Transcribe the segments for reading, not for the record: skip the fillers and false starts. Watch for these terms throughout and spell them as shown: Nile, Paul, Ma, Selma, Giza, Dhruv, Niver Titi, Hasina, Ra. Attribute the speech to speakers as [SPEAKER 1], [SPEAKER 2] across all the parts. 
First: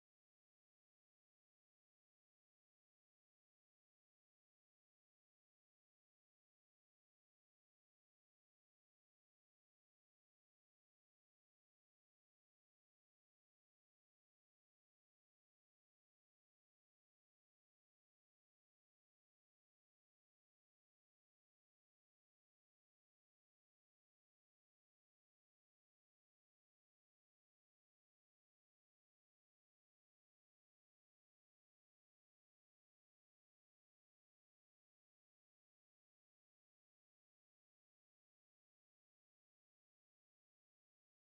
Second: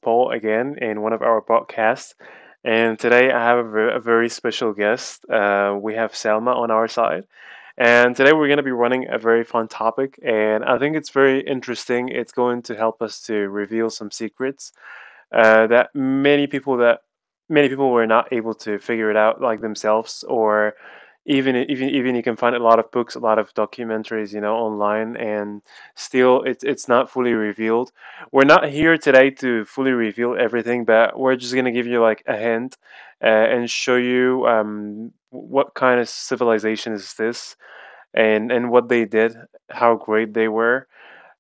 [SPEAKER 1] Paul again in one of our podcasts. And today I have a very special guest. We have Selma on our side. And today we're going to be running a very fun topic. And I think it's very interesting. It's going to help us to reveal some secrets that many people were not able to figure it out like themselves, or even you can find a lot of books, a lot of documentaries, you know, online. And still it's not fully revealed. We're not here today to fully reveal everything, but we're just going to give you like a hint and show you what kind of civilization is this, and what they did, how great they were.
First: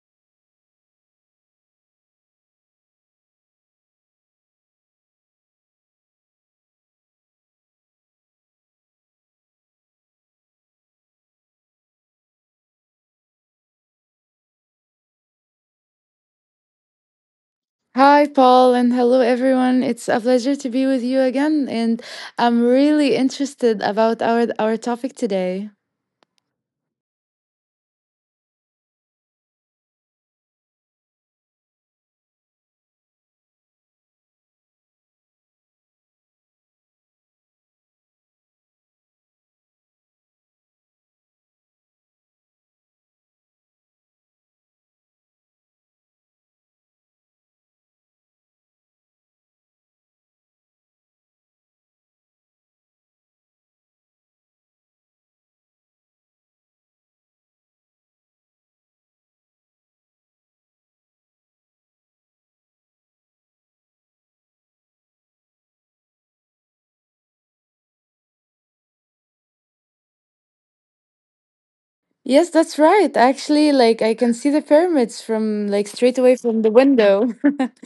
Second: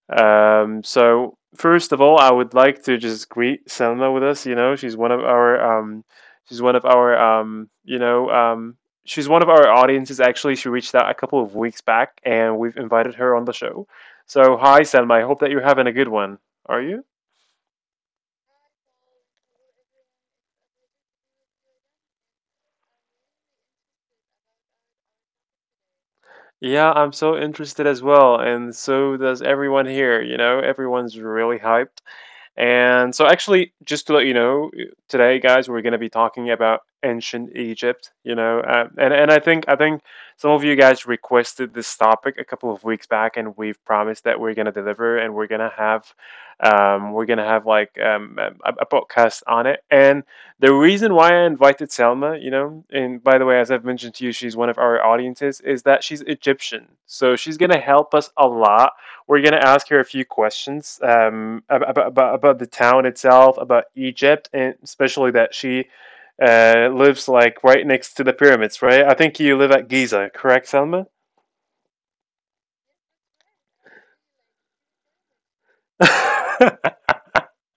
[SPEAKER 1] So first of all, I would like to just greet Selma with us. You know, she's one of our she's one of our you know she's one of our audiences. Actually, she reached out a couple of weeks back, and we've invited her on the show. So hi, Selma. I hope that you're having a good one. Are you?
[SPEAKER 2] Hi, Paul, and hello, everyone. It's a pleasure to be with you again, and I'm really interested about our topic today.
[SPEAKER 1] Yeah, I'm so interested as well, and so does everyone here. You know, everyone's really hyped. And so, actually, just to let you know, today, guys, we're going to be talking about ancient Egypt. You know, and I think some of you guys requested this topic a couple of weeks back, and we've promised that we're going to deliver, and we're going to have we're going to have like a podcast on it. And the reason why I invited Selma, you know, and by the way, as I've mentioned to you, she's one of our audiences, is that she's Egyptian, so she's going to help us a lot. We're going to ask her a few questions about the town itself, about Egypt, and especially that she lives like right next to the pyramids, right? I think you live at Giza, correct, Selma?
[SPEAKER 2] Yes, that's right. Actually, like I can see the pyramids from like straight away from the window.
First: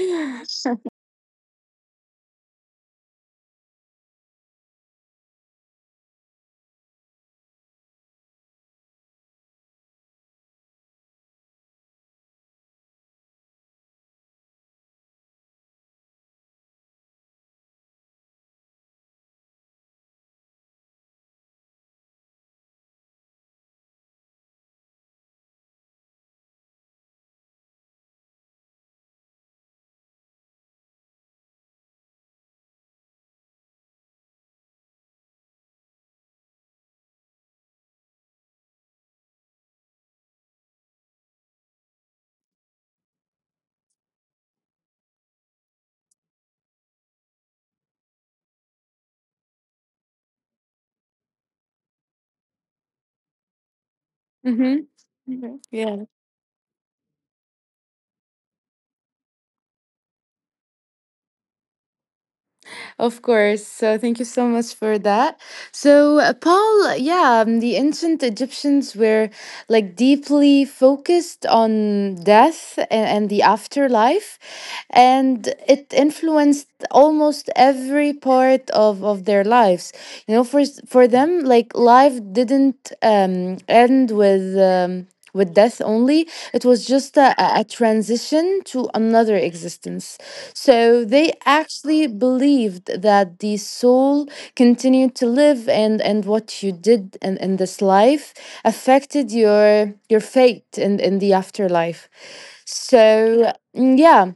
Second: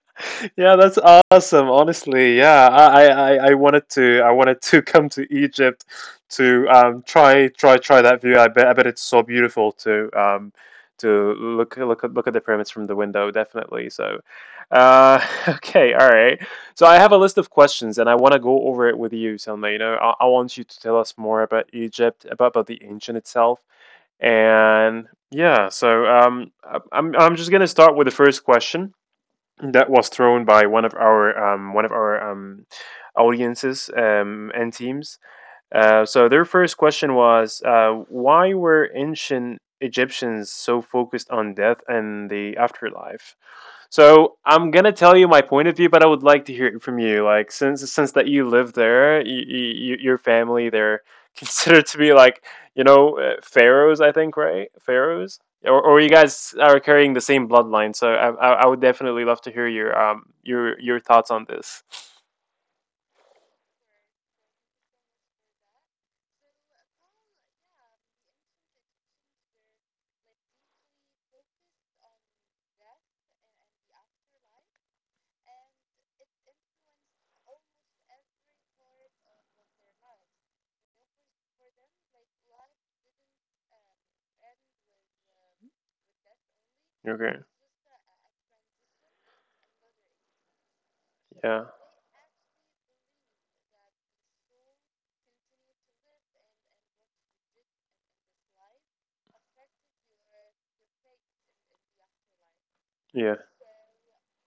[SPEAKER 1] Yeah, that's awesome. Honestly, yeah, I wanted to, I wanted to come to Egypt to try that view. I bet it's so beautiful to look at the pyramids from the window. Definitely. So, okay, all right. So I have a list of questions, and I want to go over it with you, Selma. You know, I want you to tell us more about Egypt, about the ancient itself, and yeah. So I'm just gonna start with the first question that was thrown by one of our audiences and teams. So their first question was, why were ancient Egyptians so focused on death and the afterlife? So I'm gonna tell you my point of view, but I would like to hear it from you. Like since that you live there, your family they're considered to be like, you know, pharaohs, I think, right? Pharaohs,
[SPEAKER 2] Mm-hmm.
[SPEAKER 1] or
[SPEAKER 2] Yeah.
[SPEAKER 1] you guys are carrying the same bloodline. So I would definitely love to hear your thoughts on this.
[SPEAKER 2] Of course. So thank you so much for that. So, Paul, yeah, the ancient Egyptians were like deeply focused on death and the afterlife, and it influenced almost every part of their lives. You know, for them, like life didn't end with. With death only. It was just
[SPEAKER 1] Okay.
[SPEAKER 2] a transition to another existence. So they
[SPEAKER 1] Yeah.
[SPEAKER 2] actually believed that the soul continued to live and what you did in this life affected your fate in the afterlife.
[SPEAKER 1] Yeah.
[SPEAKER 2] So yeah,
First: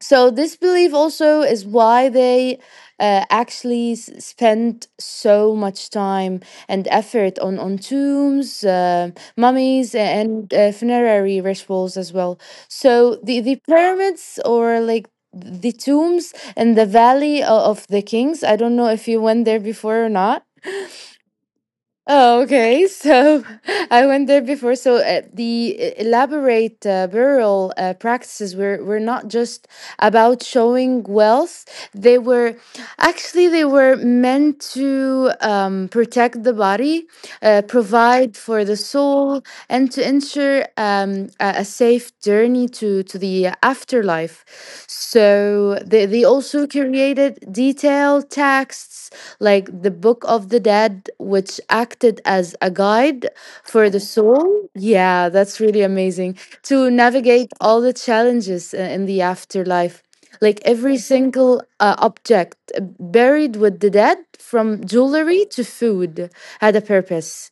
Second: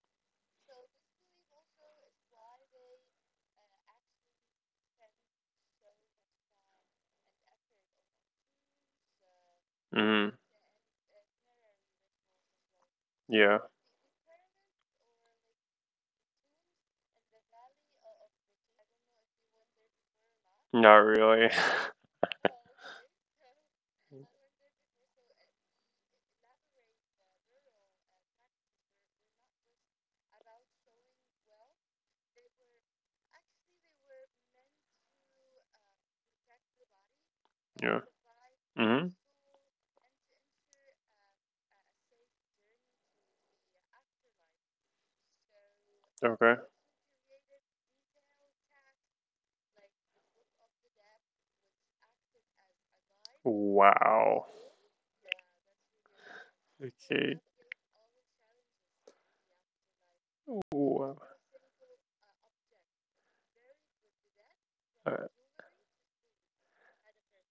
[SPEAKER 2] so this belief also is why they actually spend so much time and effort on tombs, mummies,
[SPEAKER 1] Hmm.
[SPEAKER 2] and funerary rituals as well. So the
[SPEAKER 1] Yeah.
[SPEAKER 2] pyramids or like the tombs in the Valley of the Kings. I don't know if you went there before or not.
[SPEAKER 1] Not really.
[SPEAKER 2] Oh, okay. So I went there before. So the elaborate burial practices were not just about showing wealth. They were actually they were meant to protect the body,
[SPEAKER 1] Yeah.
[SPEAKER 2] provide for the
[SPEAKER 1] Mm-hmm.
[SPEAKER 2] soul, and to ensure a safe journey to the afterlife. So they
[SPEAKER 1] Okay.
[SPEAKER 2] also created detailed texts like the Book of the Dead, which acted as a guide for the
[SPEAKER 1] Wow.
[SPEAKER 2] soul. Yeah, that's really amazing to
[SPEAKER 1] Okay.
[SPEAKER 2] navigate all the challenges in the afterlife. Like every
[SPEAKER 1] Wow.
[SPEAKER 2] single object buried with the dead, from jewelry to food, had a purpose.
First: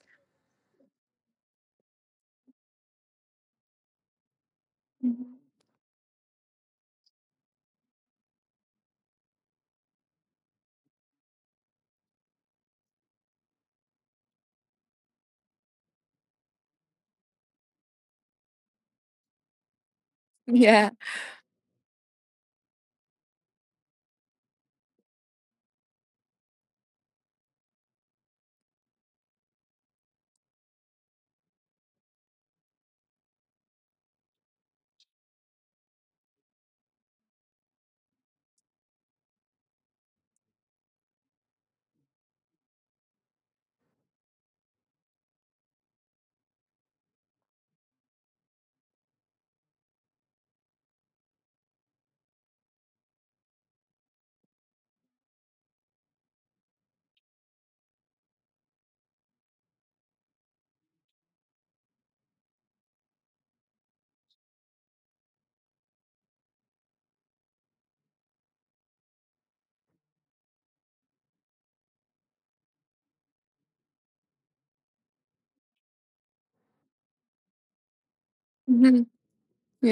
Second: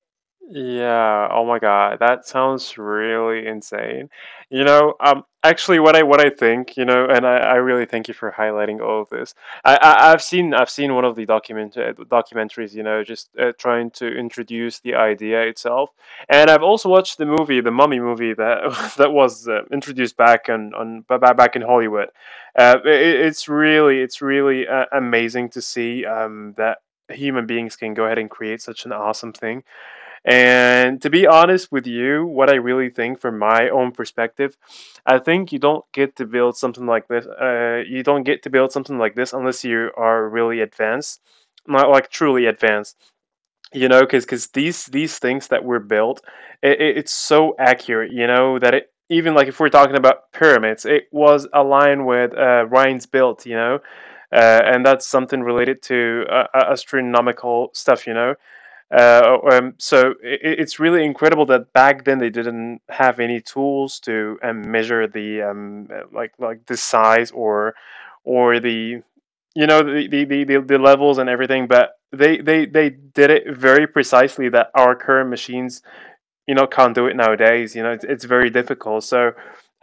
[SPEAKER 1] Yeah, oh my God, that sounds really insane. You know, actually, what I think, you know, and I really thank you for highlighting all of this. I've seen one of the documentaries, you know, just trying to introduce the idea itself, and I've also watched the movie, the Mummy movie that that was introduced back on back in Hollywood. It's really amazing to see that human beings can go ahead and create such an awesome thing. And to be honest with you, what I really think from my own perspective, I think you don't get to build something like this. You don't get to build something like this unless you are really advanced, not like truly advanced. You know, because these things that were built, it's so accurate. You know that it, even like if we're talking about pyramids, it was aligned with Ryan's built. You know, and that's something related to astronomical stuff. You know, so it's really incredible that back then they didn't have any tools to measure the like the size, or the, you know, the levels and everything. But they did it very precisely that our current machines, you know, can't do it nowadays. You know, it's very
[SPEAKER 2] Mhm.
[SPEAKER 1] difficult. So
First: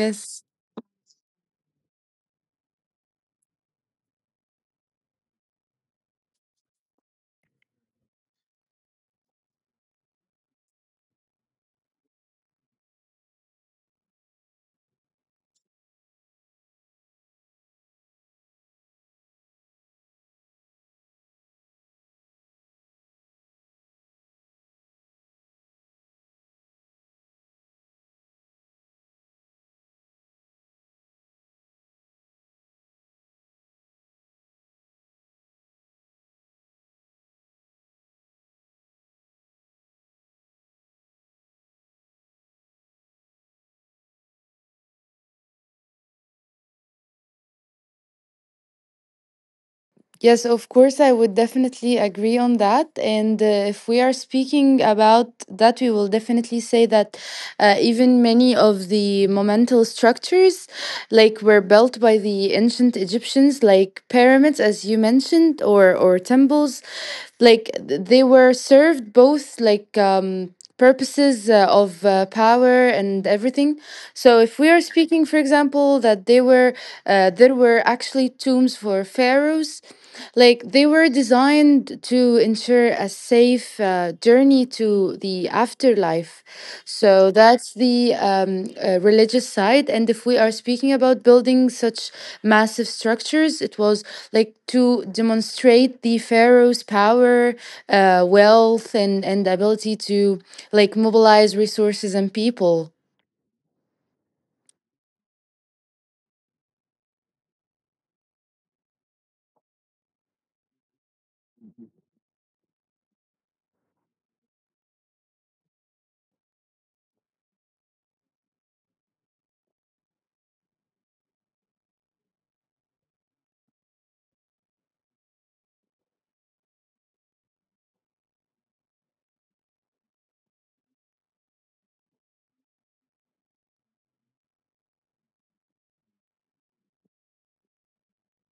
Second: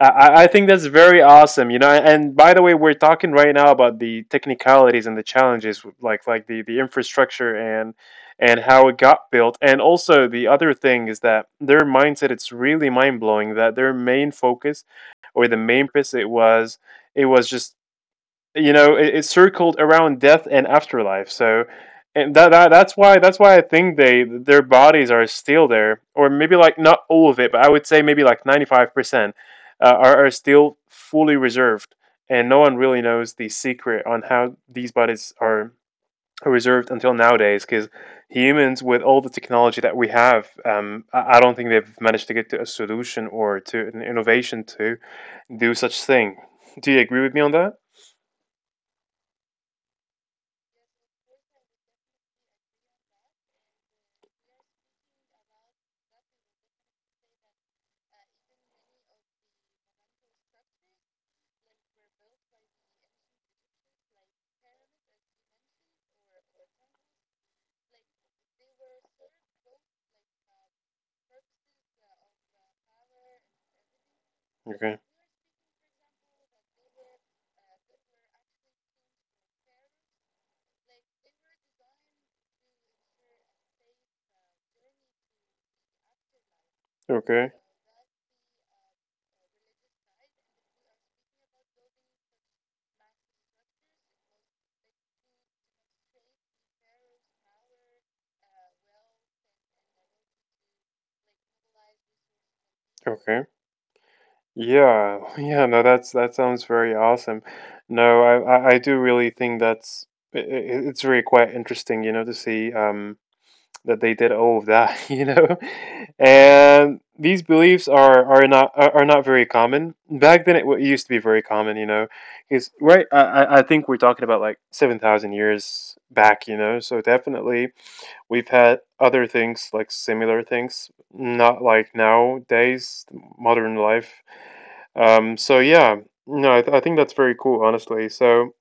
[SPEAKER 1] I think that's very awesome, you know. And by the way, we're talking right now about the technicalities and the challenges, like the infrastructure and how it got built. And also the other thing is that their mindset, it's really mind-blowing that their main focus or the main purpose, it was, it was just, you know, it circled around death and afterlife. So and that's why, I think they, their bodies are still there. Or maybe like not all of it, but I would say maybe like 95% are still fully reserved. And no one really knows the secret on how these bodies are reserved until nowadays, because humans, with all the technology that we have, um, I don't think they've managed to get to a solution or to an innovation to do such thing. Do you agree with me on that?
[SPEAKER 2] Yes, of course, I would definitely agree on that. And if we are speaking about that, we will definitely say that even many of the monumental structures, like were built by the ancient Egyptians, like pyramids, as you mentioned, or temples, like they were served both like purposes of power and everything. So if we are
[SPEAKER 1] Okay.
[SPEAKER 2] speaking, for example, that they were there were actually tombs for pharaohs like they were designed to ensure a safe journey to the afterlife. So
[SPEAKER 1] Okay.
[SPEAKER 2] that's the religious side. And if we are speaking about building such massive structures, it was like to demonstrate the pharaoh's power, wealth, and ability to like mobilize resources and people.
[SPEAKER 1] Okay. Yeah. Yeah. No, that's that sounds very awesome. No, I do really think that's, I it's really quite interesting, you know, to see that they did all of that, you know. And these beliefs are not, are not very common. Back then, it used to be very common, you know. Is right. I think we're talking about like 7,000 years back, you know. So definitely, we've had other things, like similar things, not like nowadays modern life. So yeah. No, I think that's very cool, honestly. So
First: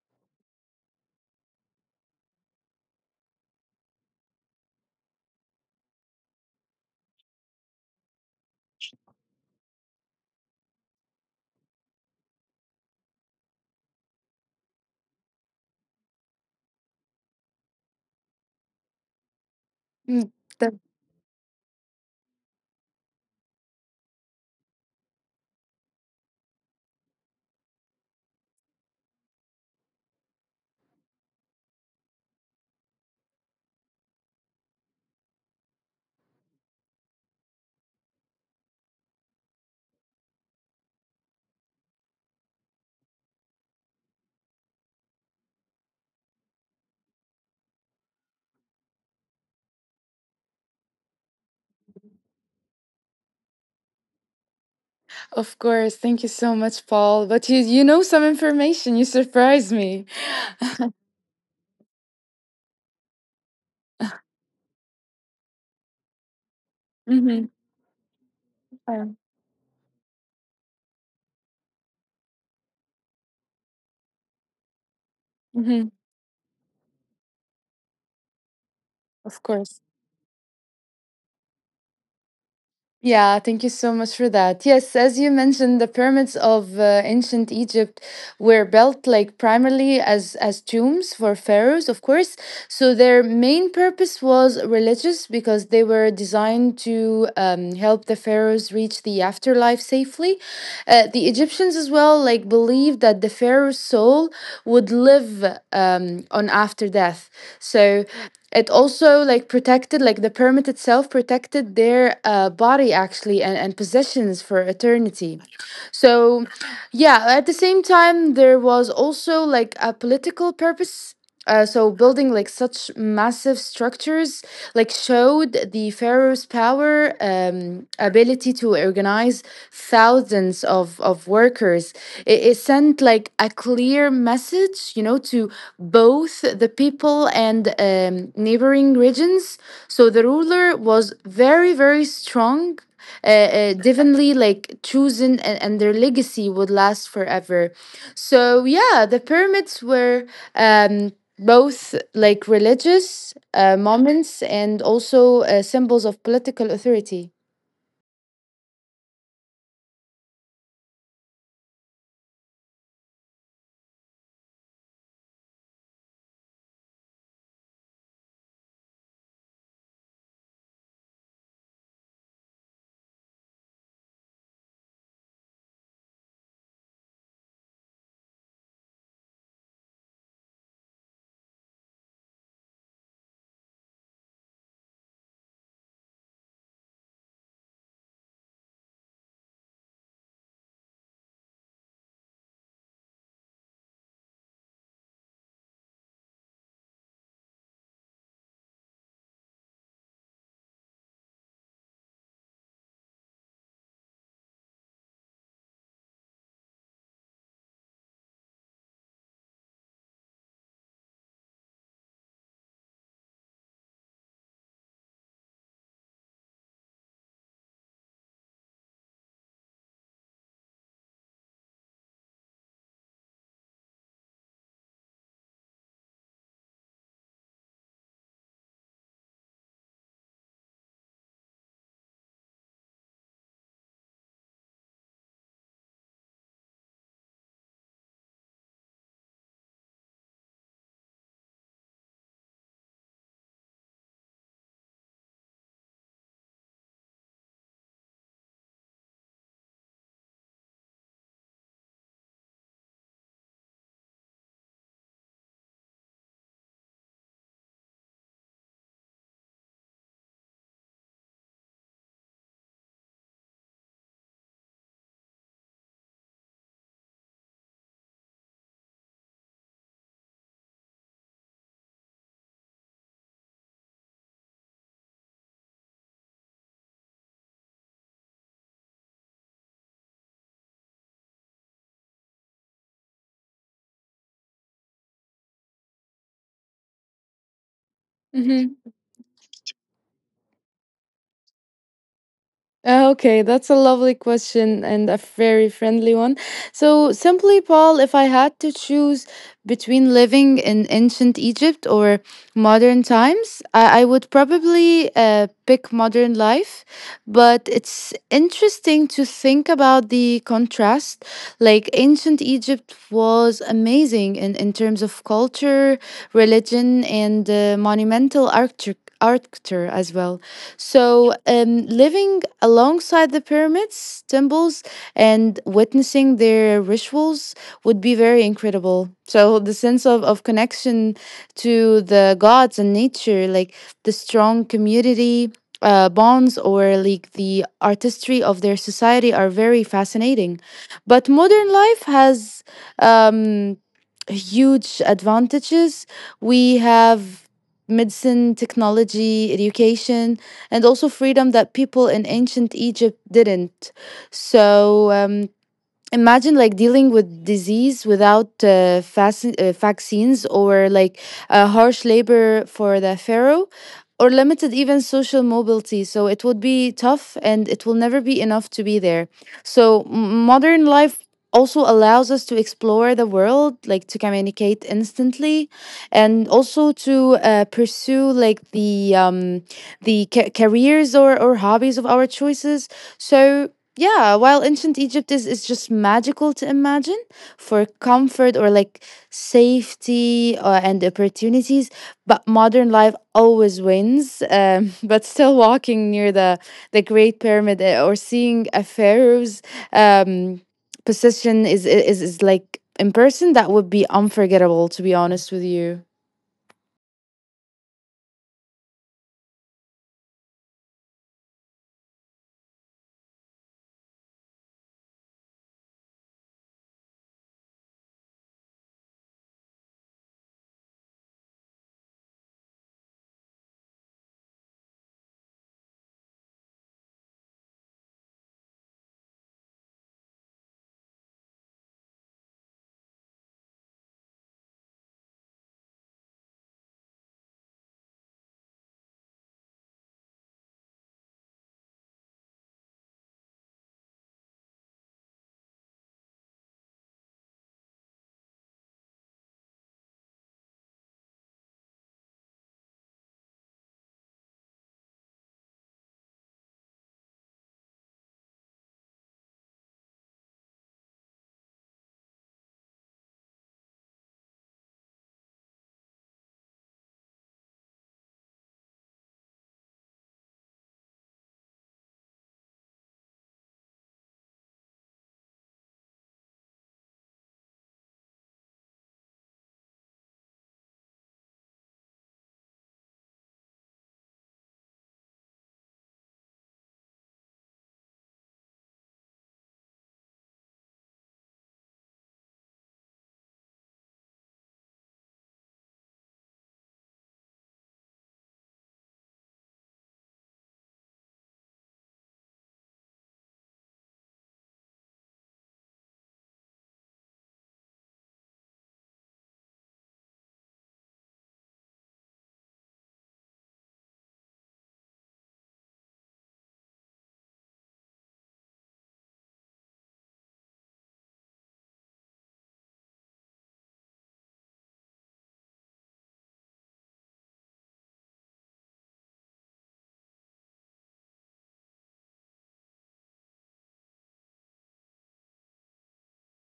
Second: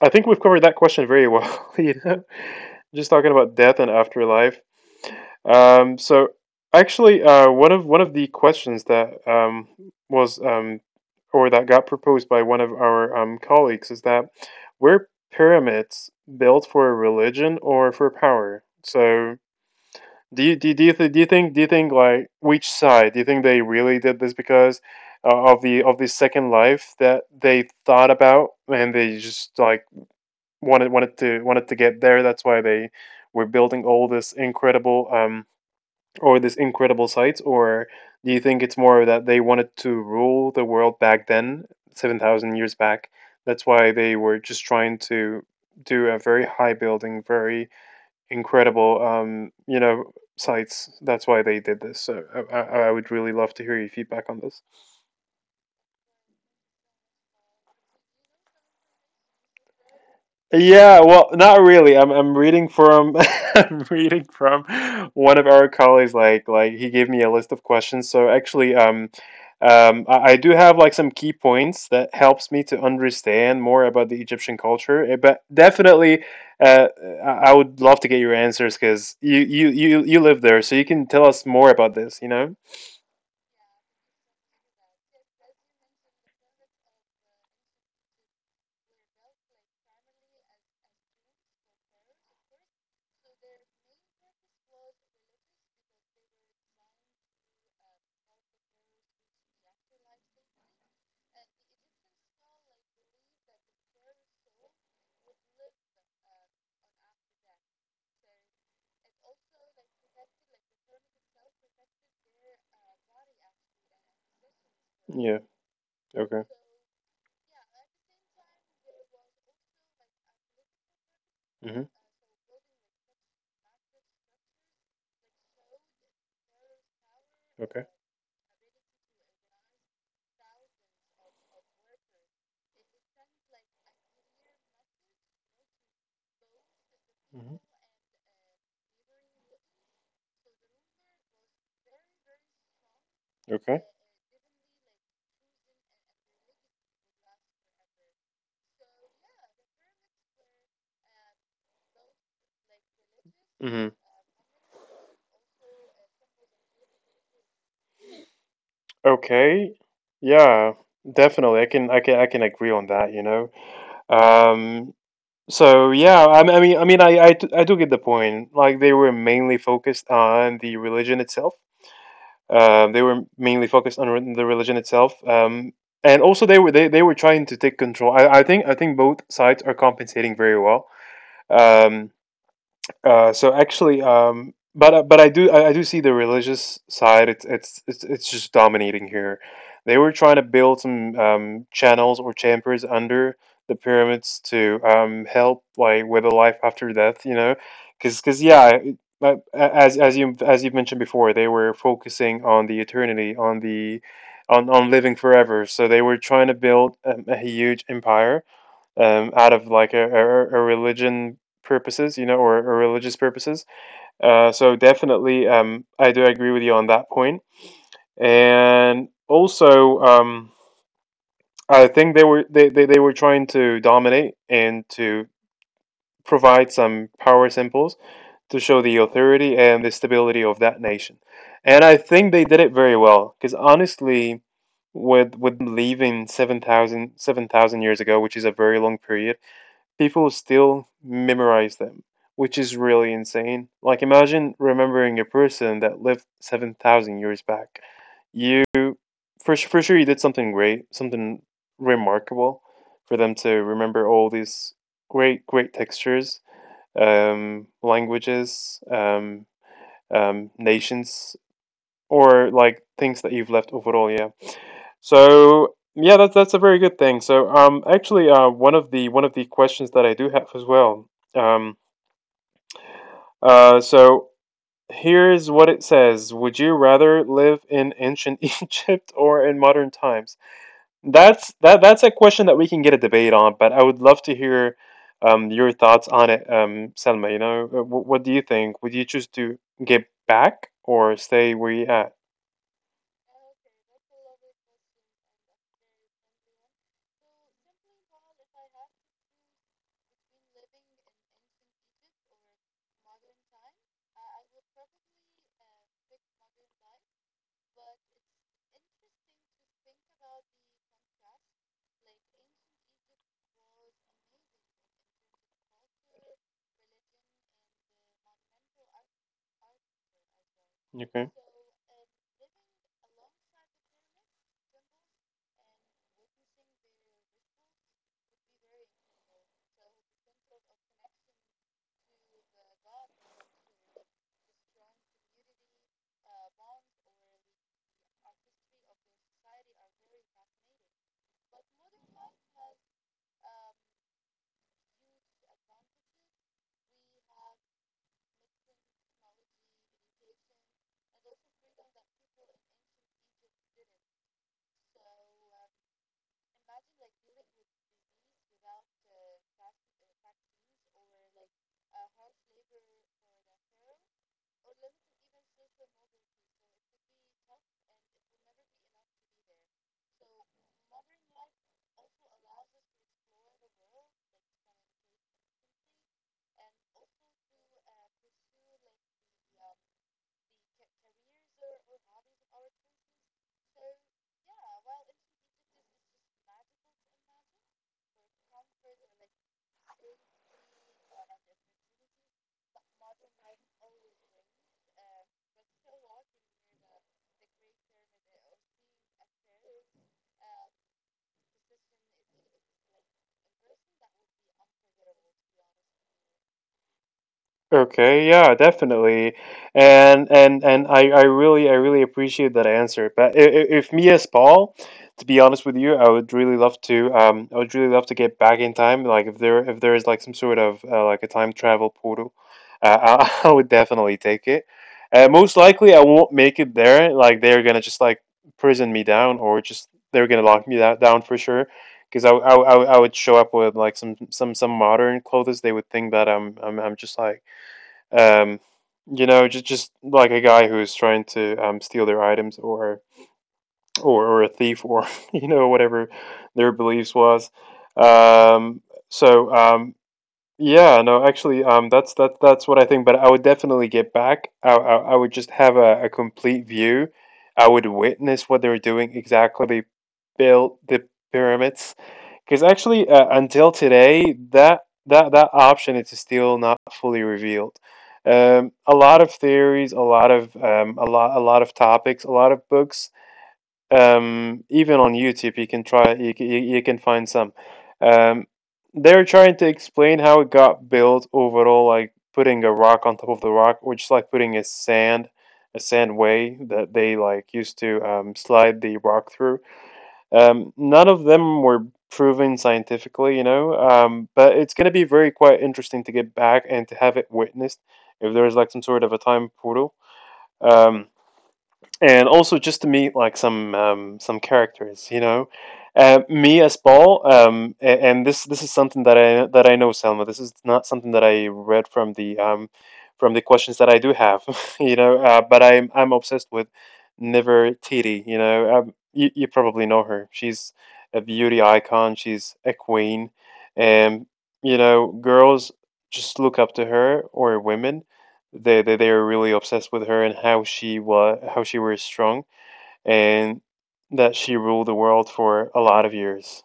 [SPEAKER 1] I think we've covered that question very well. You know, just talking about death and afterlife. So actually, one of the questions that was or that got proposed by one of our colleagues is that, were pyramids built for religion or for power? So
[SPEAKER 2] Mm, that-
[SPEAKER 1] do you think, like which side do you think they really did this, because of the second life that they thought about, and they just like wanted to get there. That's why they were building all this incredible or this incredible sites. Or do you think it's more that they wanted to rule the world back then, 7,000 years back? That's why they were just trying to do a very high building, very incredible, you know, sites. That's why they did this. So I, I I would really love to hear your feedback on this.
[SPEAKER 2] Of course, thank you so much, Paul. But you know some information. You surprised me.
[SPEAKER 1] Yeah, well, not really. I'm reading from I'm reading from one of our colleagues. Like he gave me a
[SPEAKER 2] Mhm.
[SPEAKER 1] list of questions. So actually,
[SPEAKER 2] Oh,
[SPEAKER 1] I do have like some key points that helps me to understand more about the Egyptian culture. Eh, but
[SPEAKER 2] mhm,
[SPEAKER 1] definitely, uh, I would love to get your answers, because
[SPEAKER 2] of course.
[SPEAKER 1] you live there, so you can tell us more about this. You know?
[SPEAKER 2] Yeah, thank you so much for that. Yes, as you mentioned, the pyramids of ancient Egypt were built like primarily as tombs for pharaohs, of course. So their main purpose was religious because they were designed to help the pharaohs reach the afterlife safely. The Egyptians as well like believed that the pharaoh's soul would live on after death. So it also like protected like the permit itself protected their body actually and possessions for
[SPEAKER 1] Yeah.
[SPEAKER 2] eternity
[SPEAKER 1] Okay.
[SPEAKER 2] so, yeah, at the same time, there was also like a political purpose.
[SPEAKER 1] Mm-hmm.
[SPEAKER 2] So building like such massive structures like showed the pharaoh's power,
[SPEAKER 1] Okay.
[SPEAKER 2] ability to organize thousands of workers. It it sent like a clear message, you know, to both the people
[SPEAKER 1] Mm-hmm.
[SPEAKER 2] and neighboring regions, so the ruler was very strong,
[SPEAKER 1] Okay.
[SPEAKER 2] definitely like chosen, and their legacy would last forever. So yeah, the pyramids were um, both like religious
[SPEAKER 1] Mm-hmm.
[SPEAKER 2] moments and also symbols of political authority.
[SPEAKER 1] Okay. Yeah, definitely. I can agree on that, you know. Um so yeah, I, mean- I mean I mean I do get the point. Like they were mainly focused on the religion itself. Um, they were mainly focused on the religion itself. And also they were, they were trying to take control. I think both sides are compensating very well. Um so actually, but I do, I do see the religious side. It's, it's just dominating here. They were trying to build some channels or chambers under the pyramids to help like with the life after death. You know, because yeah, as you as you've mentioned before, they were focusing on the eternity, on the, on living forever. So they were trying to build a huge empire out of like a religion purposes, you know, or religious purposes. So definitely, I do agree with you on that point. And also, I think they were trying to dominate and to provide some power symbols to show the authority and the stability of that nation. And I think they did it very well because, honestly, with leaving seven thousand years ago, which is a very long period. People still memorize them, which is really insane. Like, imagine remembering a person that lived 7,000 years back. You, for sure, you did something great, something remarkable for them to remember all these great, great textures, languages, nations, or like things that you've left overall. Yeah. So yeah, that's a very good thing. So actually, one of the questions that I do have as well. Um uh so here's what it says: would you rather live in ancient Egypt or in modern times? That's a question that we can get a debate on, but I would love to hear your thoughts on it, Selma. You know, what do you think? Would you choose to get back or stay where you at?
[SPEAKER 2] Okay, that's a lovely question and a very friendly one. So, simply, Paul, if I had to choose between living in ancient Egypt or modern times, I would probably pick modern life. But it's interesting to think about the contrast. Like, ancient Egypt was amazing in terms of culture, religion, and monumental architecture. Architecture as well.
[SPEAKER 1] Okay.
[SPEAKER 2] So, living alongside the pyramids, temples, and witnessing their rituals would be very incredible. So, the sense of connection to the gods and nature, like the strong community bonds or like the artistry of their society, are very fascinating. But modern life has um, huge advantages. We have medicine, technology, education, and also freedom that people in ancient Egypt didn't. So imagine like dealing with disease without vaccines or like harsh labor for the pharaoh or limited even social mobility, so it would be tough and it will never be enough to be there. So modern life also allows us to explore the world, like to communicate instantly and also to pursue like the the careers or hobbies of our choices. So yeah, while ancient Egypt is just magical to imagine for comfort or like safety and opportunities, but modern life always wins. But still, walking near the Great Pyramid or seeing a pharaoh's um, position is like in person, that would be unforgettable. To be honest with you,
[SPEAKER 1] Okay, yeah, definitely. And I really appreciate that answer. But, if me as Paul, to be honest with you, I would really love to get back in time. Like if there is like some sort of like a time travel portal, I, I would definitely take it. Most likely I won't make it there. Like they're gonna just like prison me down, or just they're gonna lock me that down for sure. Because I would show up with like some modern clothes. They would think that I'm just like um, you know, just like a guy who is trying to steal their items, or a thief, or whatever their beliefs was. Um, so um, yeah, no, actually, that's what I think. But I would definitely get back. I would just have a complete view. I would witness what they were doing exactly, how they built the pyramids. Because actually, until today, that option is still not fully revealed. A lot of theories, a lot of a lot of topics, a lot of books. Even on YouTube, you can try, you can find some. Um, they're trying to explain how it got built overall, like putting a rock on top of the rock, or just like putting a sand, way that they like used to slide the rock through. None of them were proven scientifically, you know, but it's going to be very quite interesting to get back and to have it witnessed if there's like some sort of a time portal. Um, and also just to meet like some, some characters, you know. Me as Paul, and this is something that I know, Selma. This is not something that I read from the questions that I do have, you know. But I'm obsessed with Niver Titi, you know. You, you probably know her. She's a beauty icon. She's a queen, and you know, girls just look up to her, or women, they were really obsessed with her and how she was, strong, and that she ruled the world for a lot of years.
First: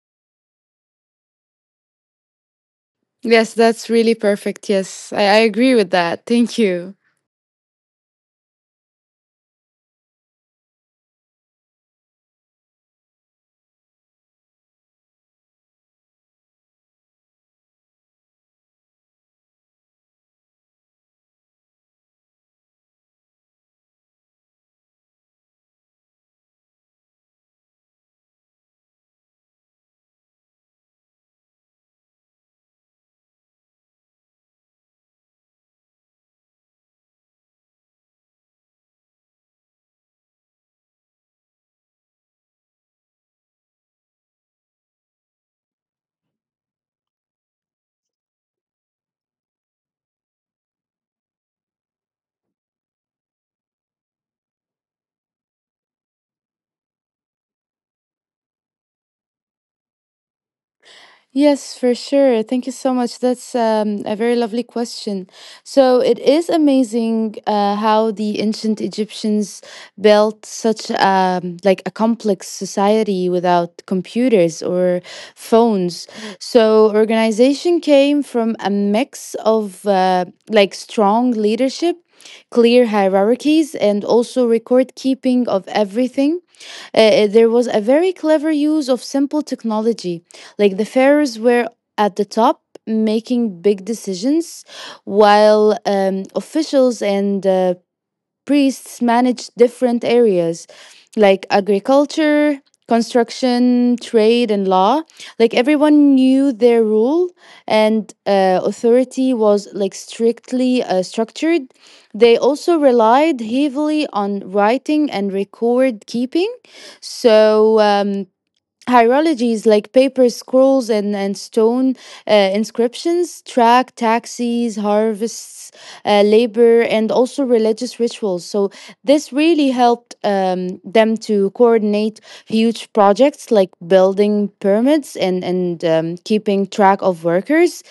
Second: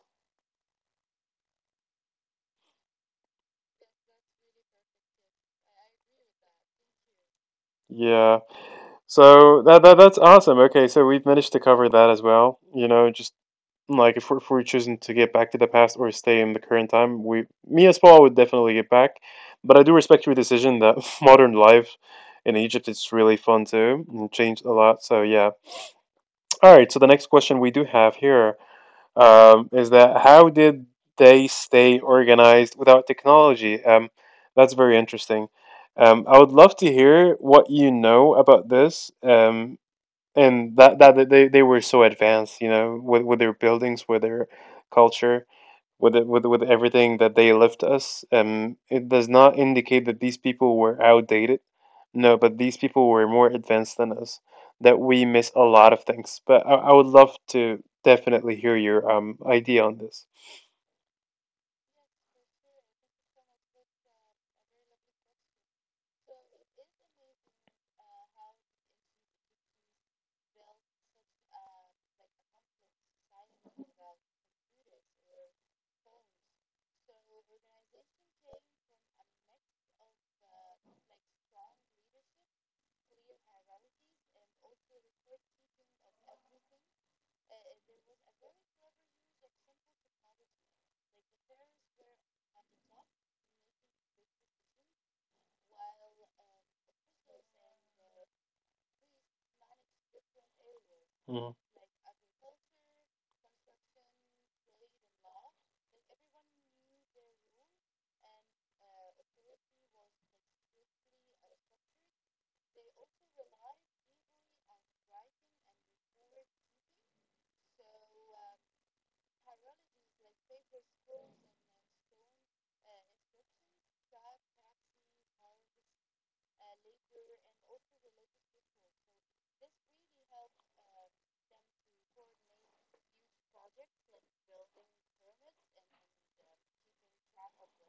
[SPEAKER 2] yes, that's really perfect. Yes, I agree with that. Thank you.
[SPEAKER 1] Yeah. So that's awesome. Okay, so we've managed to cover that as well. You know, just like if we're choosing to get back to the past or stay in the current time, we, me as Paul, would definitely get back. But I do respect your decision that modern life in Egypt is really fun too and changed a lot. So yeah. All right. So the next question we do have here, is that, how did they stay organized without technology? That's very interesting. I would love to hear what you know about this, and that, that that they were so advanced, you know, with their buildings, with their culture, with it- with everything that they left us. It does not indicate that these people were outdated. No, but these people were more advanced than us, that we miss a lot of things. But I would love to definitely hear your idea on this.
[SPEAKER 2] Yes, for sure. Thank you so much. That's a very lovely question. So it is amazing how the ancient Egyptians built such like a complex society without computers or phones. So organization came from a mix of like strong leadership, clear hierarchies, and also record keeping of everything. There was a very clever use of simple technology, like the pharaohs were at the top making big decisions, while officials and priests managed different areas like
[SPEAKER 1] Mhm.
[SPEAKER 2] agriculture, construction, trade, and law. Like everyone knew their rule, and authority was like strictly structured. They also relied heavily on writing and record keeping. So, Hierologies like paper scrolls and stone inscriptions track taxes, harvests, labor, and also religious rituals. So, this really helped them to coordinate huge projects like building pyramids and keeping track of workers,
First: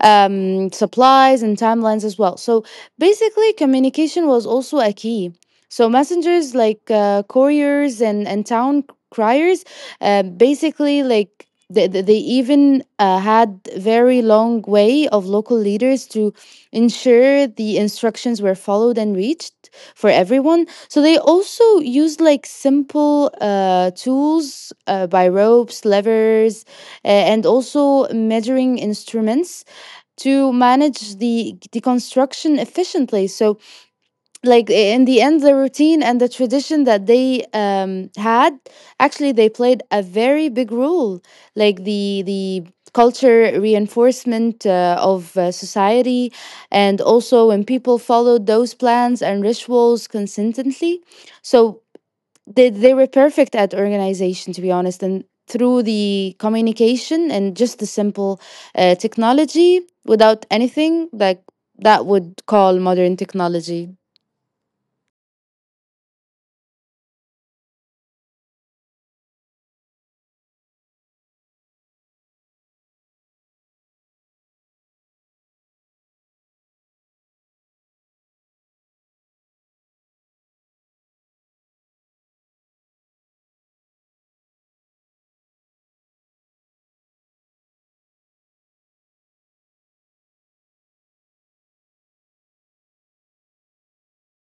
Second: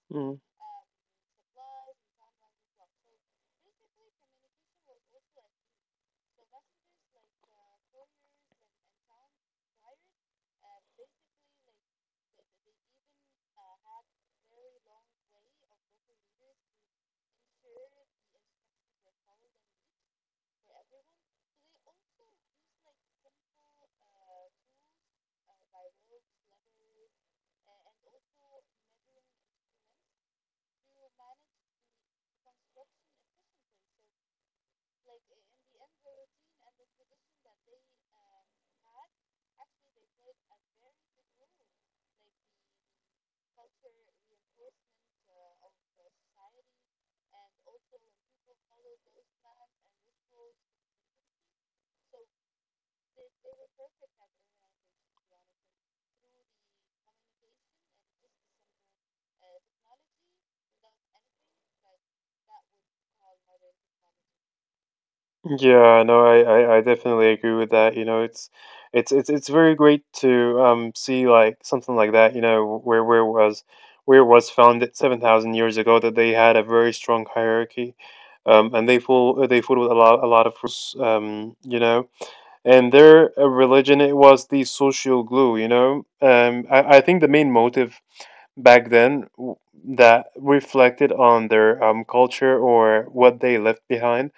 [SPEAKER 2] supplies, and timelines as well. So, basically, communication was also a key. So, messengers like couriers and town criers basically, like they even had very long way of local leaders to ensure the instructions were followed and reached for everyone. So they also used like simple tools by ropes, levers, and also measuring instruments to manage the deconstruction efficiently. So like in the end the routine and the tradition that they had actually they played a very big role like the culture reinforcement of society and also when people followed those plans and rituals consistently, so they were perfect at organization, to be honest, and through the communication and just the simple technology without anything like that would call modern technology.
[SPEAKER 1] Yeah, no, I definitely agree with that. You know, it's very great to see like something like that, you know, where where it was founded 7,000 years ago, that they had a very strong hierarchy. And they fooled with a lot of rules, you know, and their religion, it was the social glue, you know. I think the main motive back then, that reflected on their culture or what they left behind,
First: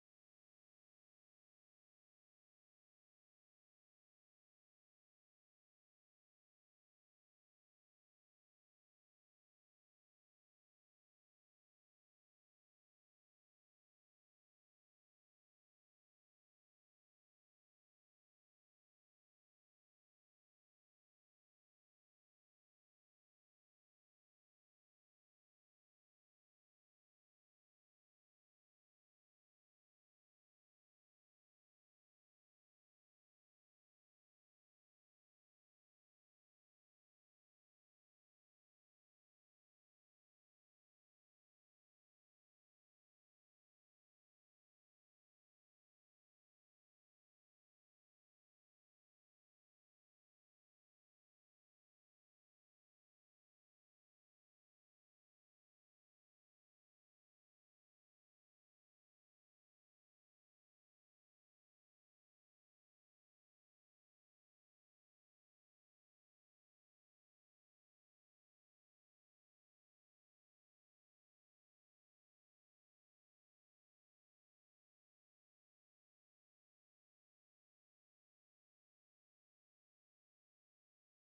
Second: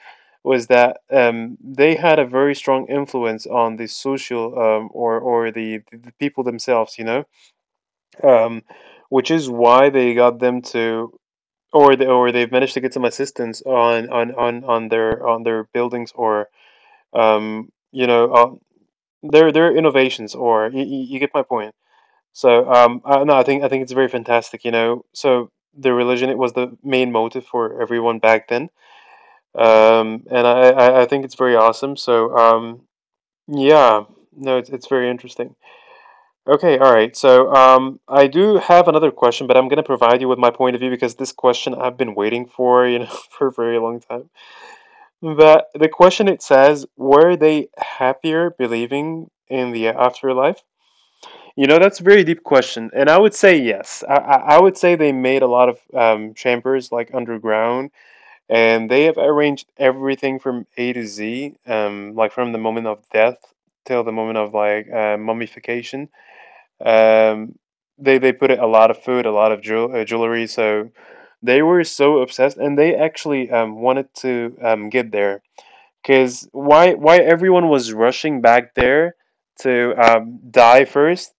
[SPEAKER 1] was that, they had a very strong influence on the social, or the people themselves, you know, um, which is why they got them to, or they've managed to get some assistance on their buildings, or you know, on their innovations, or you get my point. So, no, I think it's very fantastic. You know, so the religion, it was the main motive for everyone back then, and I think it's very awesome. Yeah, no, it's very interesting. Okay, all right. So I do have another question, but I'm gonna provide you with my point of view because this question I've been waiting for, you know, for a very long time. But the question, it says, were they happier believing in the afterlife? You know, that's a very deep question, and I would say yes. I would say they made a lot of chambers like underground, and they have arranged everything from A to Z, like from the moment of death till the moment of like mummification. Um, they put a lot of food, a lot of jewelry, so they were so obsessed, and they actually wanted to get there. Because why everyone was rushing back there to die first,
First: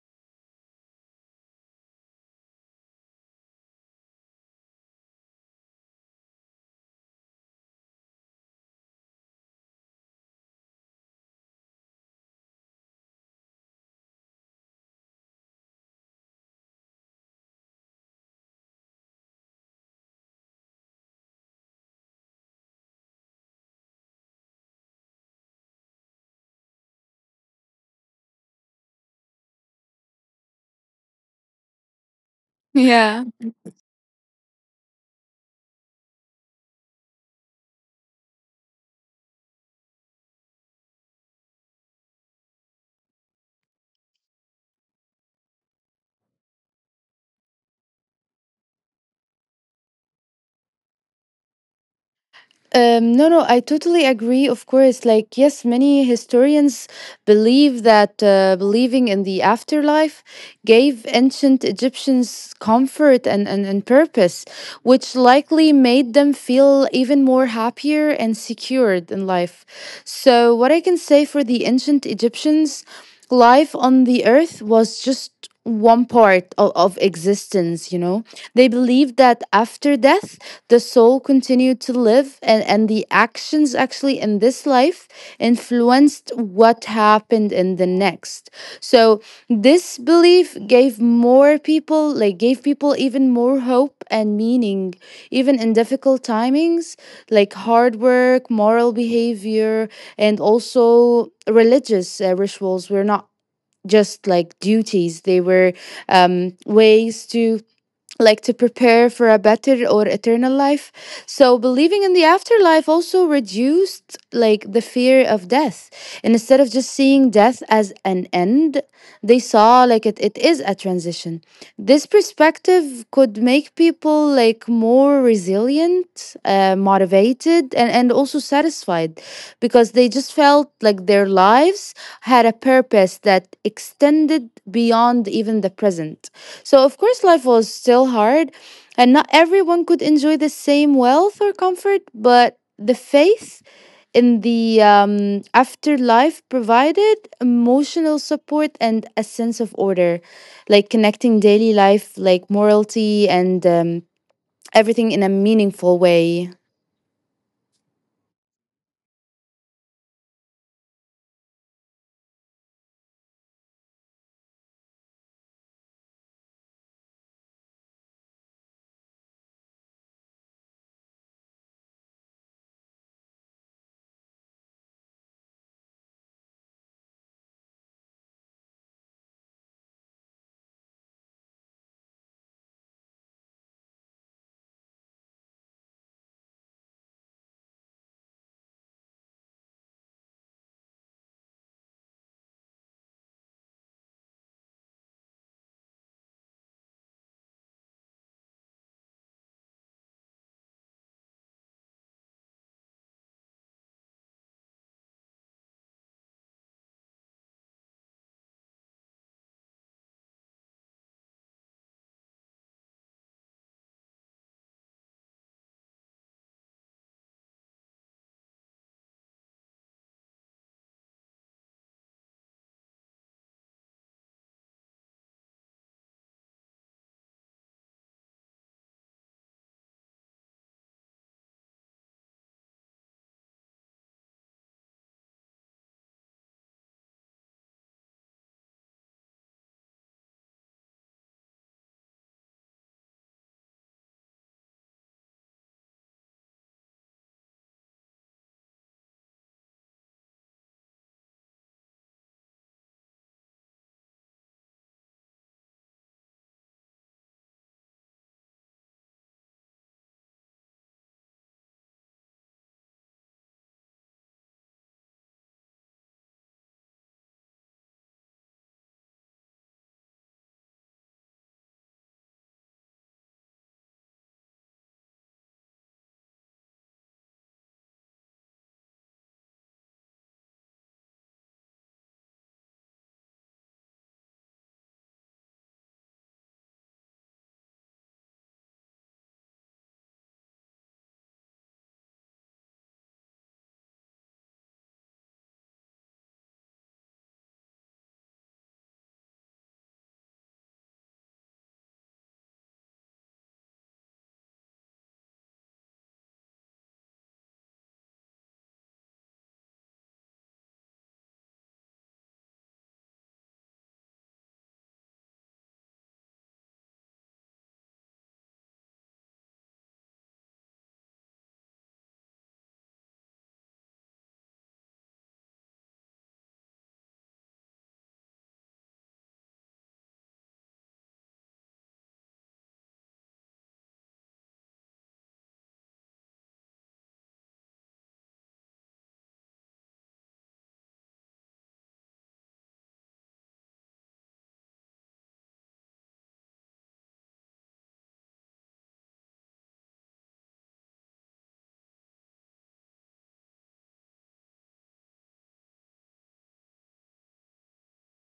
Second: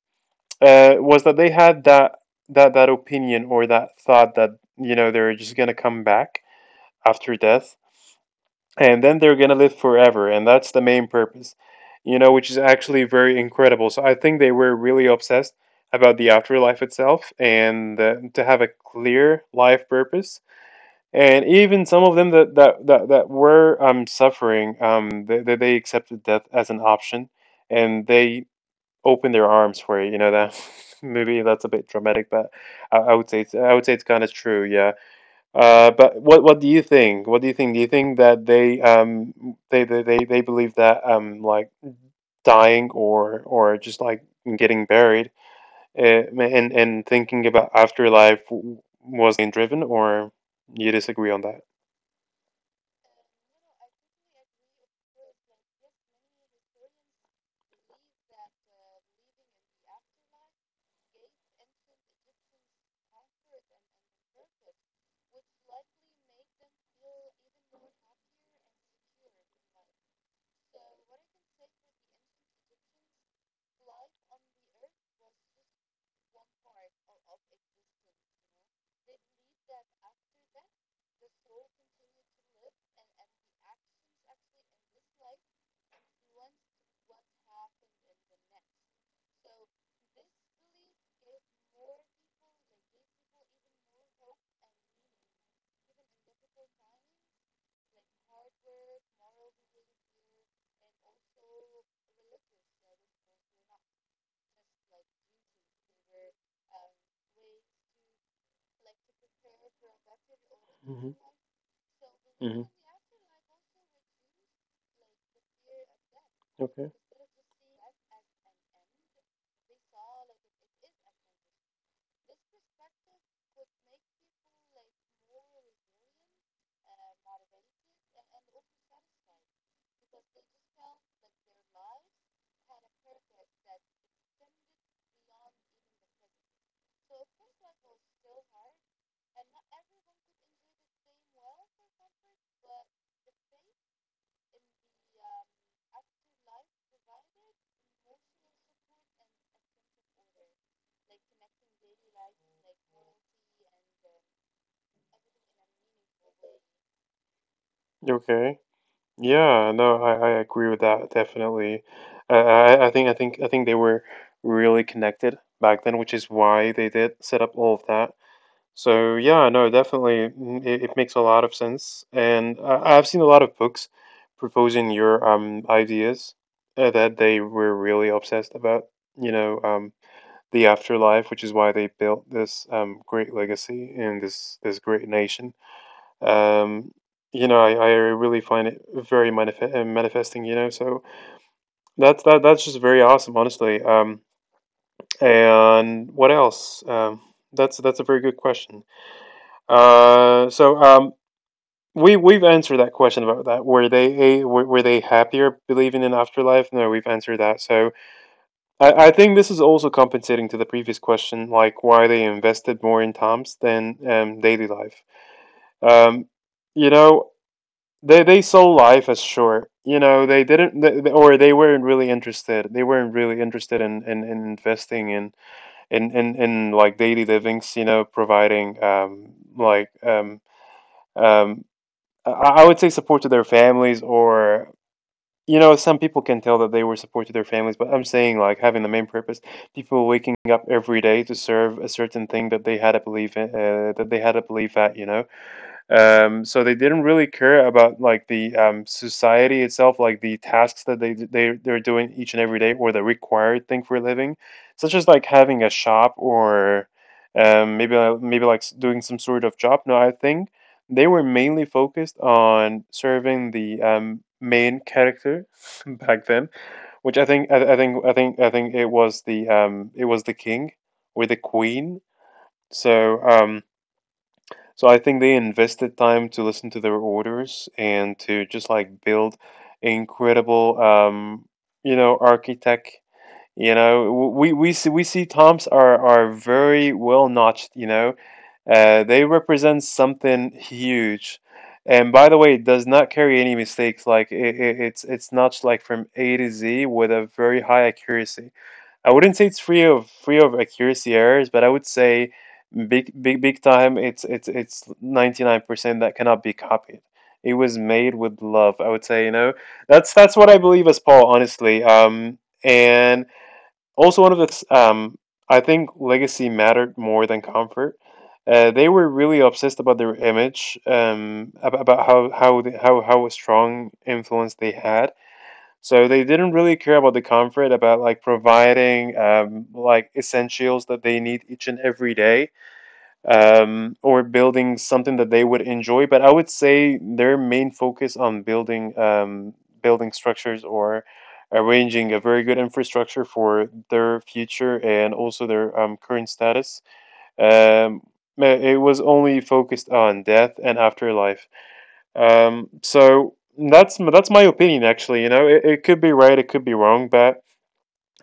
[SPEAKER 1] was that they had that, that that opinion, or that thought, that, you know, they're just gonna come back after death, and then they're gonna live forever, and that's the main purpose, you know, which is actually very incredible. So I think they were really obsessed about the afterlife itself, and to have a clear life purpose. And even some of them that were suffering, they accepted death as an option, and they open their arms for you. You know, that maybe that's a bit dramatic, but I would say it's kind of true. Yeah. But what do you think? What do you think? Do you think that they believe that, like, dying, or just like getting buried, uh, and thinking about afterlife, was being driven? Or you disagree on that?
[SPEAKER 2] No, no, I totally agree. Of course, like yes, many historians believe that believing in the afterlife gave ancient Egyptians comfort and purpose, which likely made them feel even more happier and secured in life. So, what I can say for the ancient Egyptians, life on the earth was just one part of existence, you know. They believed that after death, the soul continued to live, and the actions actually in this life influenced what happened in the next. So this belief gave more people, like, gave people even more hope and meaning, even in difficult timings. Like hard work, moral behavior, and also religious rituals were not just like duties, they were ways to like to prepare for a better or eternal life.
[SPEAKER 1] Hmm.
[SPEAKER 2] So believing in the
[SPEAKER 1] Hmm.
[SPEAKER 2] afterlife also reduced like the fear of death. And instead of just
[SPEAKER 1] Okay.
[SPEAKER 2] seeing death as an end, they saw like it is a transition. This perspective could make people like more resilient, motivated, and also satisfied because they just felt like their lives had a purpose that extended beyond even the present. So, of course, life was still hard, and not everyone could enjoy the same wealth or comfort, but the faith in the afterlife provided emotional support and a sense of order, like connecting daily life, like morality, and everything in a meaningful way.
[SPEAKER 1] Okay. Yeah, no, I agree with that definitely. I think they were really connected back then, which is why they did set up all of that. So yeah, no, definitely. It makes a lot of sense. And I've seen a lot of books proposing your ideas, that they were really obsessed about, you know, the afterlife, which is why they built this great legacy and this great nation. um you know, I really find it very manifesting, you know. So that's just very awesome, honestly. And what else? That's a very good question. uh so um we've answered that question about that, were they happier believing in afterlife? No, we've answered that. So, I think this is also compensating to the previous question, like why they invested more in toms than daily life. um you know, they saw life as short. You know, they didn't, th- th- or they weren't really interested. They weren't really interested in in investing in, in like daily livings. Providing like um I would say support to their families or some people can tell that they were support to their families, but I'm saying like having the main purpose, people waking up every day to serve a certain thing that they had a belief in, that they had a belief at. So they didn't really care about like the society itself, like the tasks that they're doing each and every day, or the required thing for a living, such as like having a shop or maybe maybe like doing some sort of job. No, I think. They were mainly focused on serving the main character back then, which I think I think I think it was the king or the queen. So um, so I think they invested time to listen to their orders and to just like build incredible architect. you know, we see Toms are very well notched. They represent something huge. And by the way, it does not carry any mistakes. Like it's notched like from A to Z with a very high accuracy. I wouldn't say it's free of accuracy errors, but I would say big big big time. It's 99% that cannot be copied. It was made with love. I would say that's what I believe as Paul. Honestly. And also, one of its, I think legacy mattered more than comfort. They were really obsessed about their image, about how they, how strong influence they had. So they didn't really care about the comfort, about like providing like essentials that they need each and every day, or building something that they would enjoy. But I would say their main focus on building structures or arranging a very good infrastructure for their future and also their current status. Um, it was only focused on death and afterlife. So that's my opinion actually. You know, it could be right, it could be wrong, but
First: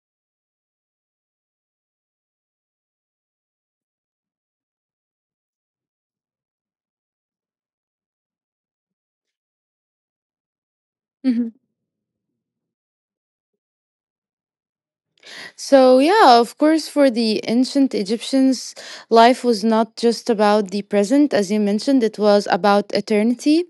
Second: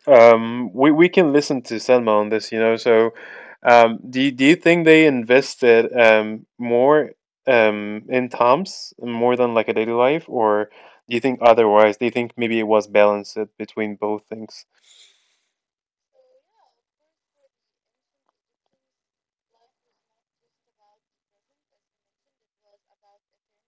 [SPEAKER 1] we can listen to Selma on this. So, do you think they invested more in Tom's more than like a daily life, or do you think
[SPEAKER 2] Hmm.
[SPEAKER 1] otherwise? Do you think maybe it was balanced between both things?
[SPEAKER 2] So, yeah, of course, for the ancient Egyptians, life was not just about the present, as you mentioned, it was about eternity.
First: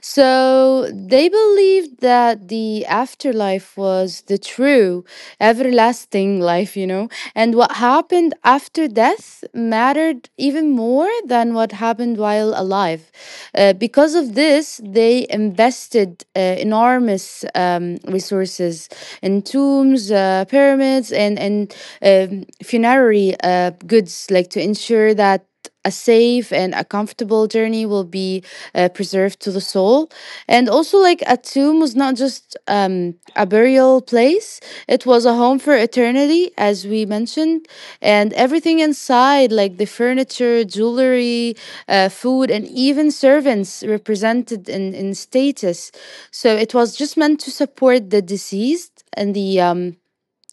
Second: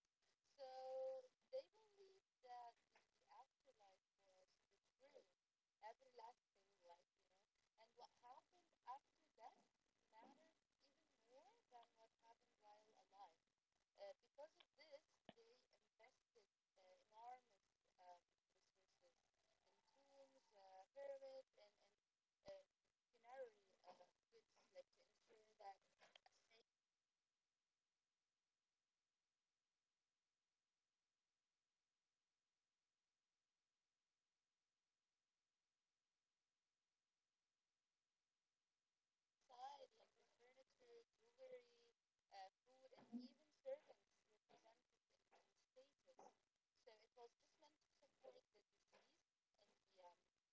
[SPEAKER 2] So they believed that the afterlife was the true, everlasting life, you know, and what happened after death mattered even more than what happened while alive. Because of this, they invested enormous resources in tombs, pyramids, and funerary goods, like to ensure that a safe and a comfortable journey will be preserved to the soul. And also, like a tomb was not just a burial place, it was a home for eternity, as we mentioned. And everything inside, like the furniture, jewelry, food, and even servants represented in status. So it was just meant to support the deceased and the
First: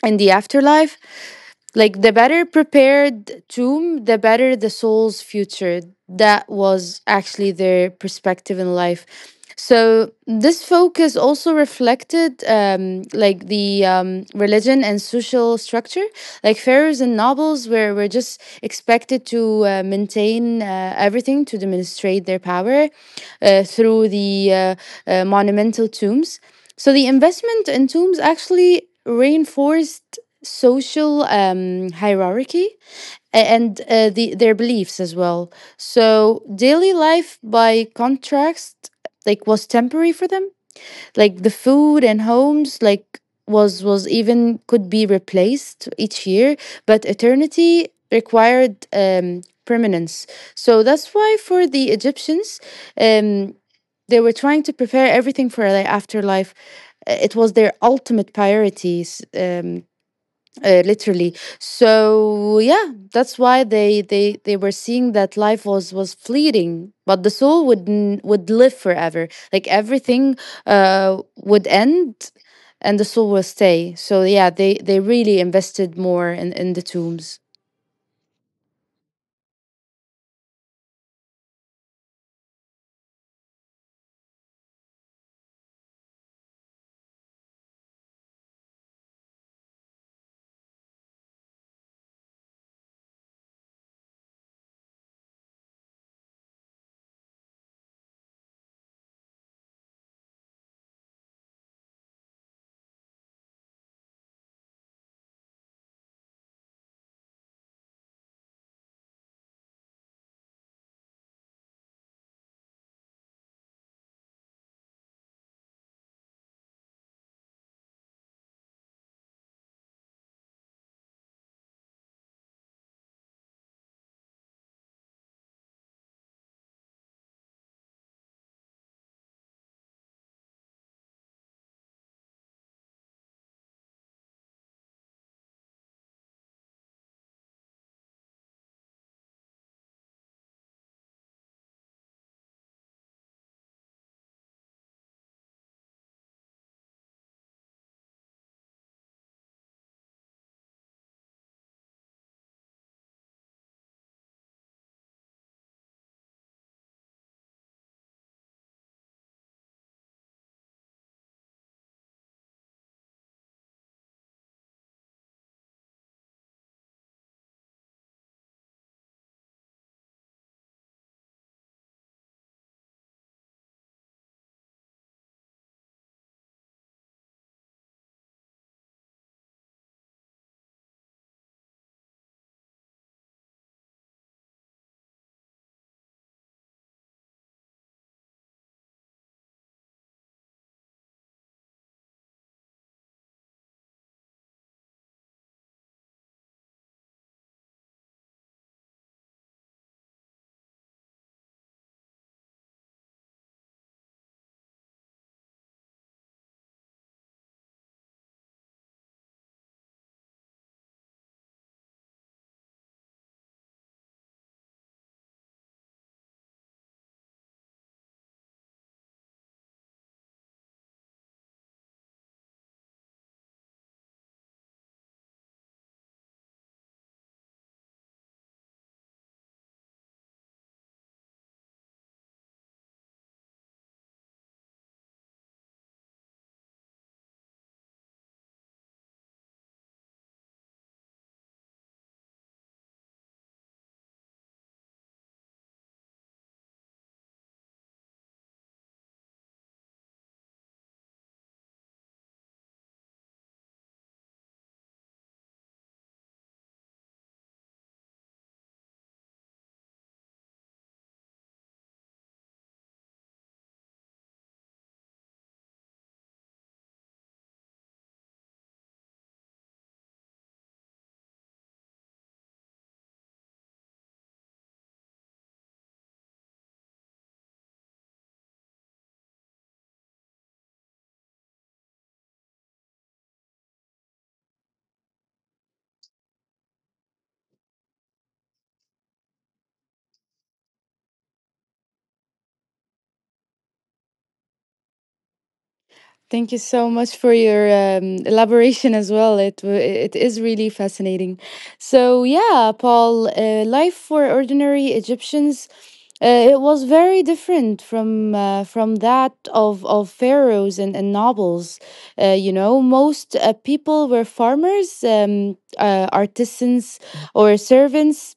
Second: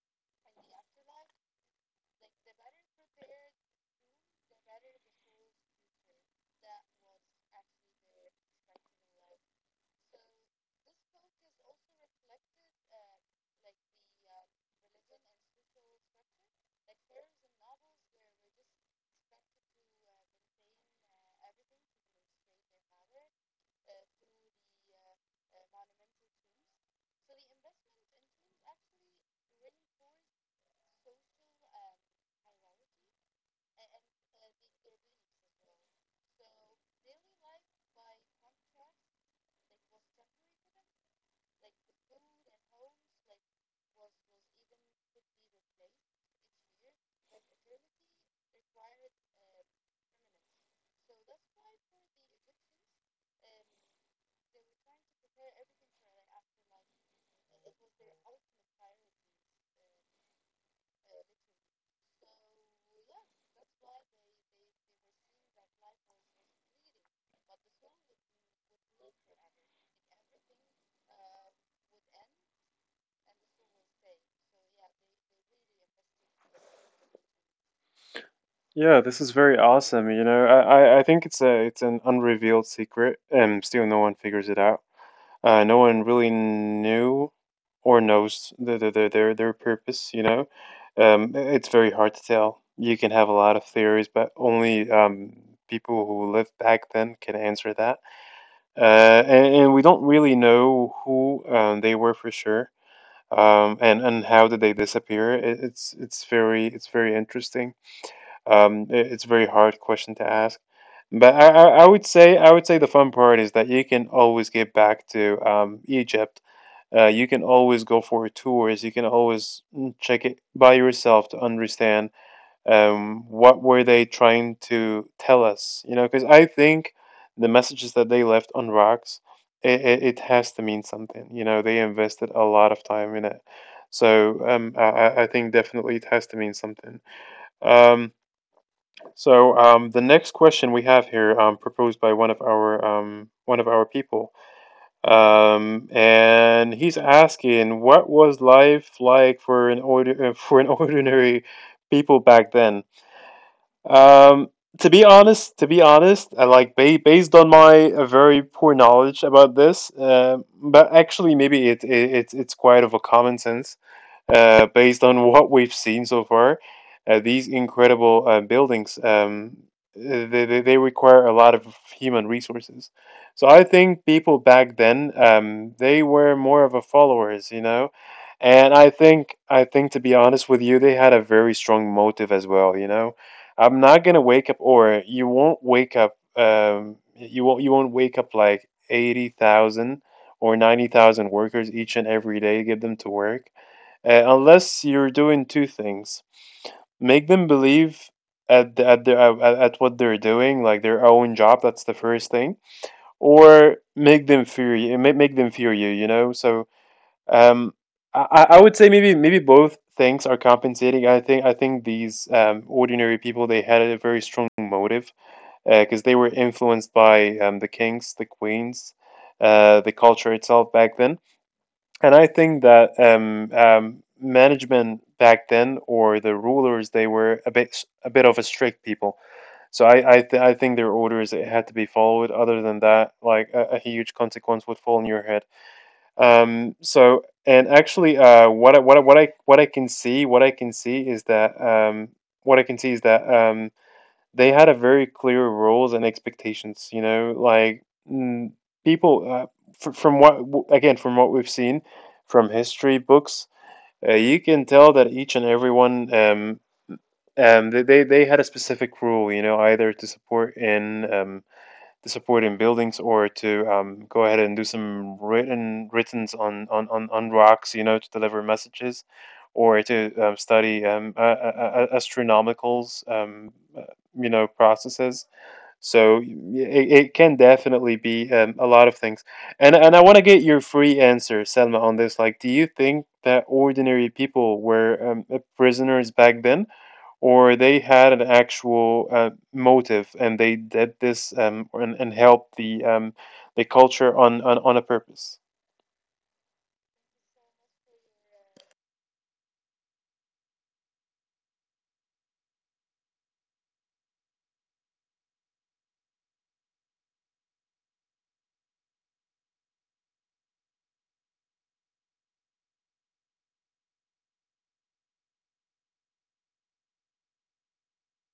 [SPEAKER 2] in the afterlife. Like the better prepared tomb, the better the soul's future. That was actually their perspective in life. So this focus also reflected, like the religion and social structure. Like pharaohs and nobles were just expected to maintain everything to demonstrate their power, through the monumental tombs. So the investment in tombs actually reinforced social hierarchy and their beliefs as well. So daily life, by contrast, like was temporary for them, like the food and homes, like was even could be replaced each year, but eternity required permanence. So that's why for the Egyptians, um they were trying to prepare everything for their afterlife. It was their ultimate priorities, um literally. So yeah, that's why they were seeing that life was fleeting, but the soul would live forever, like everything would end, and the soul will stay. So yeah, they really invested more in the tombs.
[SPEAKER 1] Yeah, this is very awesome. You know, I think it's an unrevealed secret, and still no one figures it out. No one really knew or knows their purpose. It's very hard to tell. You can have a lot of theories, but only people who lived back then can answer that. And We don't really know who they were for sure, and how did they disappear. It's very interesting. It's a very hard question to ask, but I would say the fun part is that you can always get back to Egypt. You can always go for tours. You can always check it by yourself to understand what were they trying to tell us. You know, because I think the messages that they left on rocks, it has to mean something. You know, they invested a lot of time in it, so I think definitely it has to mean something. Um, so, the next question we have here, proposed by one of our people, and he's asking, what was life like for an for an ordinary people back then? Um, to be honest, I like based on my very poor knowledge about this, but actually maybe it's quite of a common sense. Based on what we've seen so far, these incredible buildings, they require a lot of human resources. So I think people back then, they were more of a followers, you know, and I think to be honest with you, they had a very strong motive as well, you know. I'm not gonna wake up, or you won't wake up. You won't wake up like 80,000 or 90,000 workers each and every day. Get them to work, unless you're doing two things: make them believe at what they're doing, like their own job. That's the first thing, or make them fear you. Make them fear you. You know, so um, I would say maybe both things are compensating. I think these ordinary people they had a very strong motive because they were influenced by the kings, the queens, the culture itself back then. And I think that management back then or the rulers they were a bit of a strict people. So I think their orders it had to be followed. Other than that, like a huge consequence would fall on your head. What I can see, what I can see is that what I can see is that they had a very clear rules and expectations. You know, like people from what we've seen from history books. You can tell that each and everyone, they had a specific rule. You know, either to support in buildings or to go ahead and do some writtens on rocks, you know, to deliver messages or to study astronomicals, uh, processes. So it can definitely be a lot of things. And I want to get your free answer, Selma, on this. Like, do you think that ordinary people were prisoners back then, or they had an actual motive and they did this, and helped the culture on a purpose?
[SPEAKER 2] Thank you so much for your elaboration as well. It is really fascinating. So yeah, Paul, life for ordinary Egyptians, it was very different from from that of pharaohs and nobles. You know, most people were farmers, artisans, or servants.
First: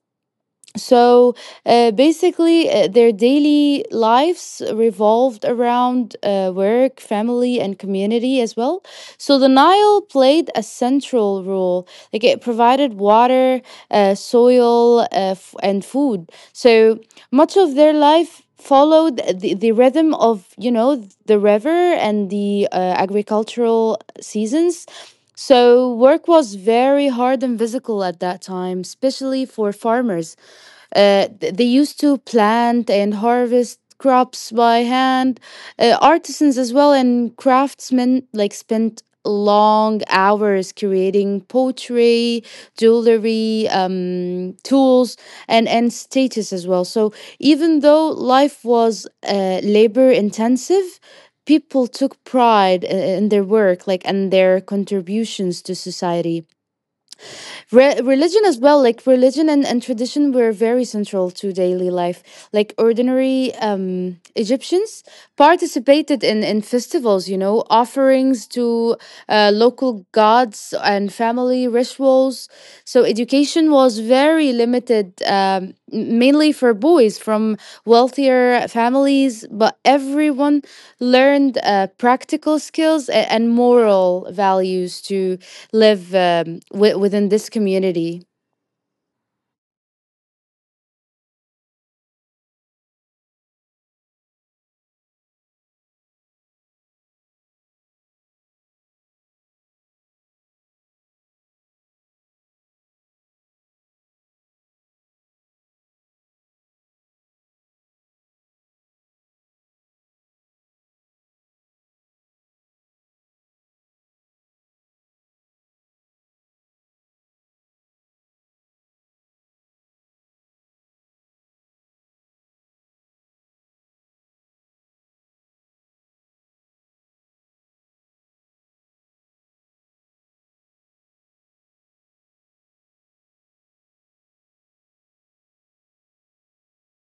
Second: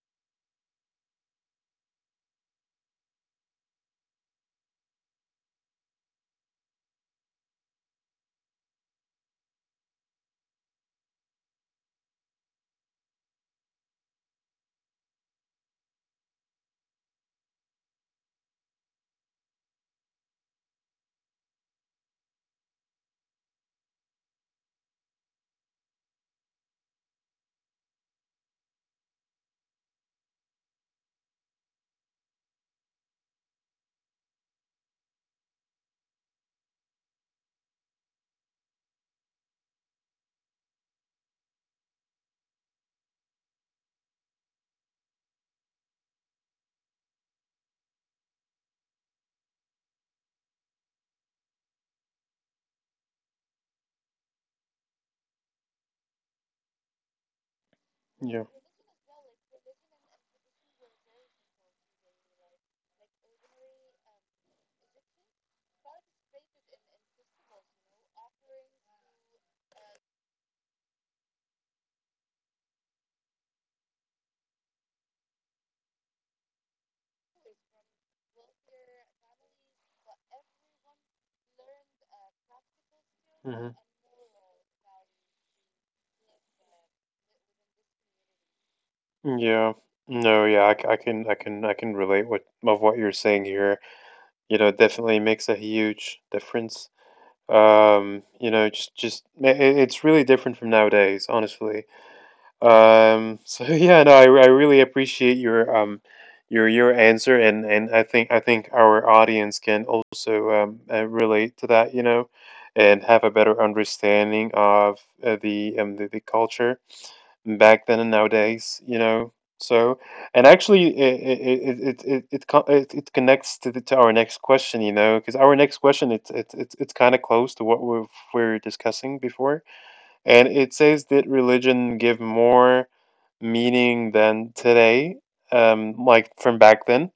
[SPEAKER 2] So basically, their daily lives revolved around work, family, and community as well. So the Nile played a central role, like it provided water, soil, and food. So much of their life followed the rhythm of, you know, the river and the agricultural seasons. So work was very hard and physical at that time, especially for farmers. They used to plant and harvest crops by hand. Artisans as well and craftsmen like spent long hours creating pottery, jewelry, tools, and status as well. So even though life was labor intensive, people took pride in their work, like, and their contributions to society. Religion
[SPEAKER 1] Yeah.
[SPEAKER 2] as well, like religion and tradition were very central to daily life. Like ordinary Egyptians participated in festivals, you know, offerings to local gods and family rituals. So education was very limited, mainly for boys from wealthier families, but everyone learned practical skills and
[SPEAKER 1] Hmm.
[SPEAKER 2] moral values to live, within this community.
[SPEAKER 1] Yeah. No, yeah, I, c- I can I can I can relate what you're saying here. You know, it definitely makes a huge difference. It's really different from nowadays, honestly. So, yeah, no, I really appreciate your your answer and I think our audience can also relate to that, you know, and have a better understanding of the culture back then and nowadays, you know. So, and actually, it connects to to our next question, you know, because our next question it's kind of close to we're discussing before, and it says, did religion give more meaning than today, like from back then?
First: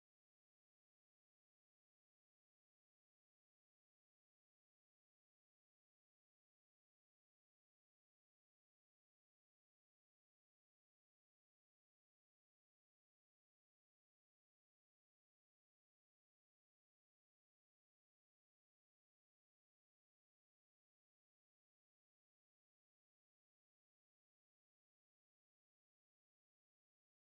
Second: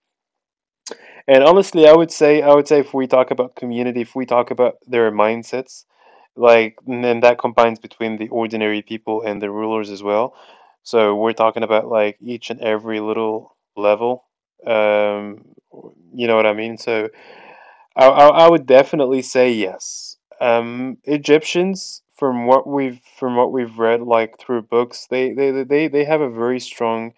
[SPEAKER 1] And honestly, I would say, if we talk about community, if we talk about their mindsets, like and then that combines between the ordinary people and the rulers as well, so we're talking about like each and every little level, um you know what I mean, so I would definitely say yes. Egyptians, from what we've read, like through books, they have a very strong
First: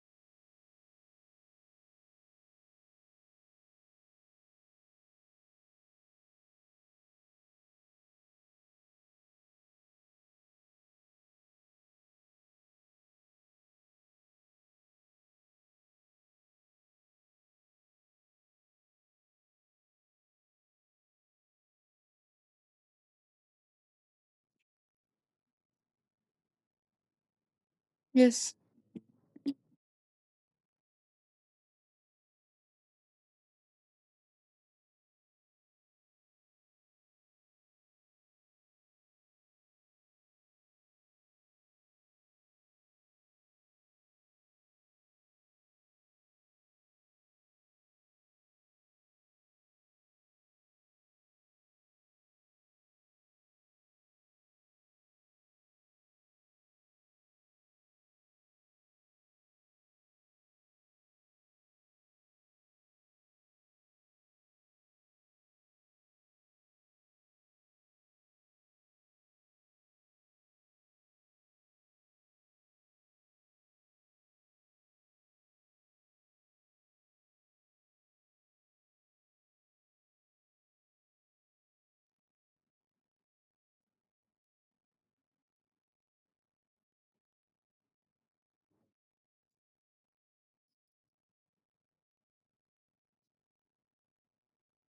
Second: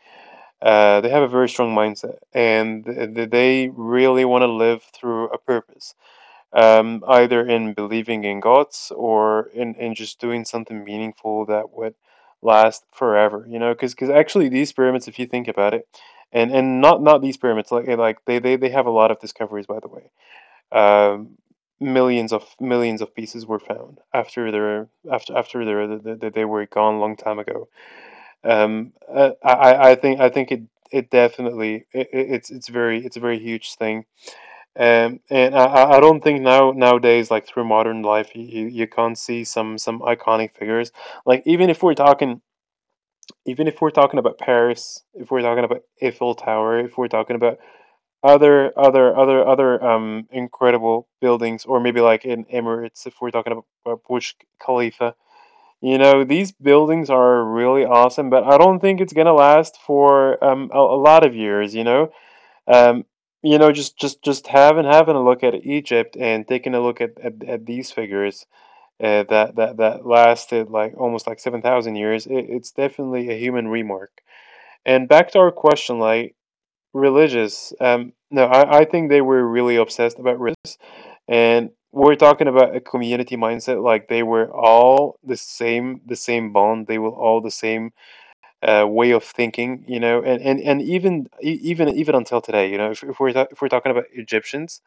[SPEAKER 1] mindset, and they really want to live through a purpose, either in believing in gods or in just doing something meaningful that would last forever, you know, because actually these pyramids, if you think about it, and not these pyramids, like they have a lot of discoveries, by the way. Um, Millions of millions of pieces were found after their after after their, they were gone long time ago.
[SPEAKER 2] Yes,
[SPEAKER 1] I think it. It definitely it, it- it's very It's a very huge thing, and I don't think now nowadays, like through modern life, you can't see some iconic figures. Like even if we're talking about Paris, if we're talking about Eiffel Tower, if we're talking about other incredible buildings, or maybe like in Emirates, if we're talking about Burj Khalifa, you know, these buildings are really awesome, but I don't think it's gonna last for a lot of years, um, you know, just having a look at Egypt and taking a look at at these figures that lasted like almost like 7,000 years. It's definitely a human remark. And back to our question, like religious. No, I think they were really obsessed about religious, and we're talking about a community mindset. Like they were all the same bond. They were all the same way of thinking, you know, and even even until today, you know, if we're talking about Egyptians,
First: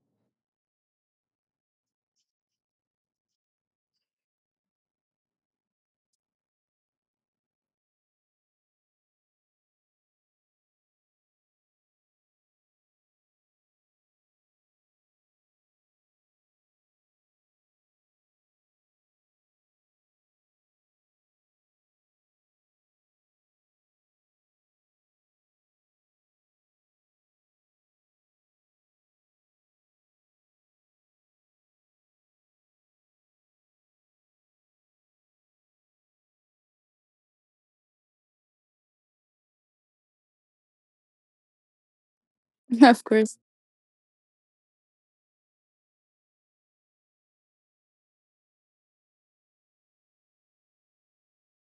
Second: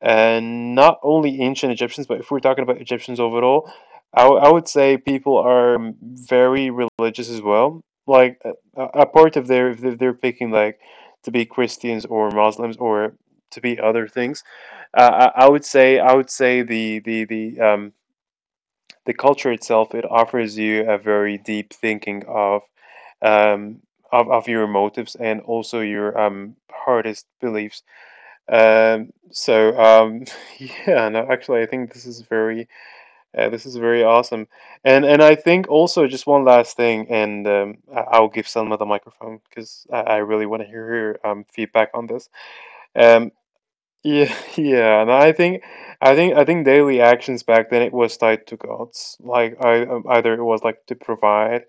[SPEAKER 1] and not only ancient Egyptians, but if we're talking about Egyptians overall, I would say people are very religious as well. Like a part of their if they're picking like to be Christians or Muslims or to be other things, I would say the the culture itself it offers you a very deep thinking of um, of your motives and also your hardest beliefs. Um, so um, yeah, no, actually, I think this is very awesome. And I think also just one last thing, and I'll give Selma the microphone because I really want to hear her feedback on this.
[SPEAKER 2] of
[SPEAKER 1] Um,
[SPEAKER 2] course.
[SPEAKER 1] yeah, yeah, and I think, I think, I think daily actions back then it was tied to gods. Like either it was like to provide,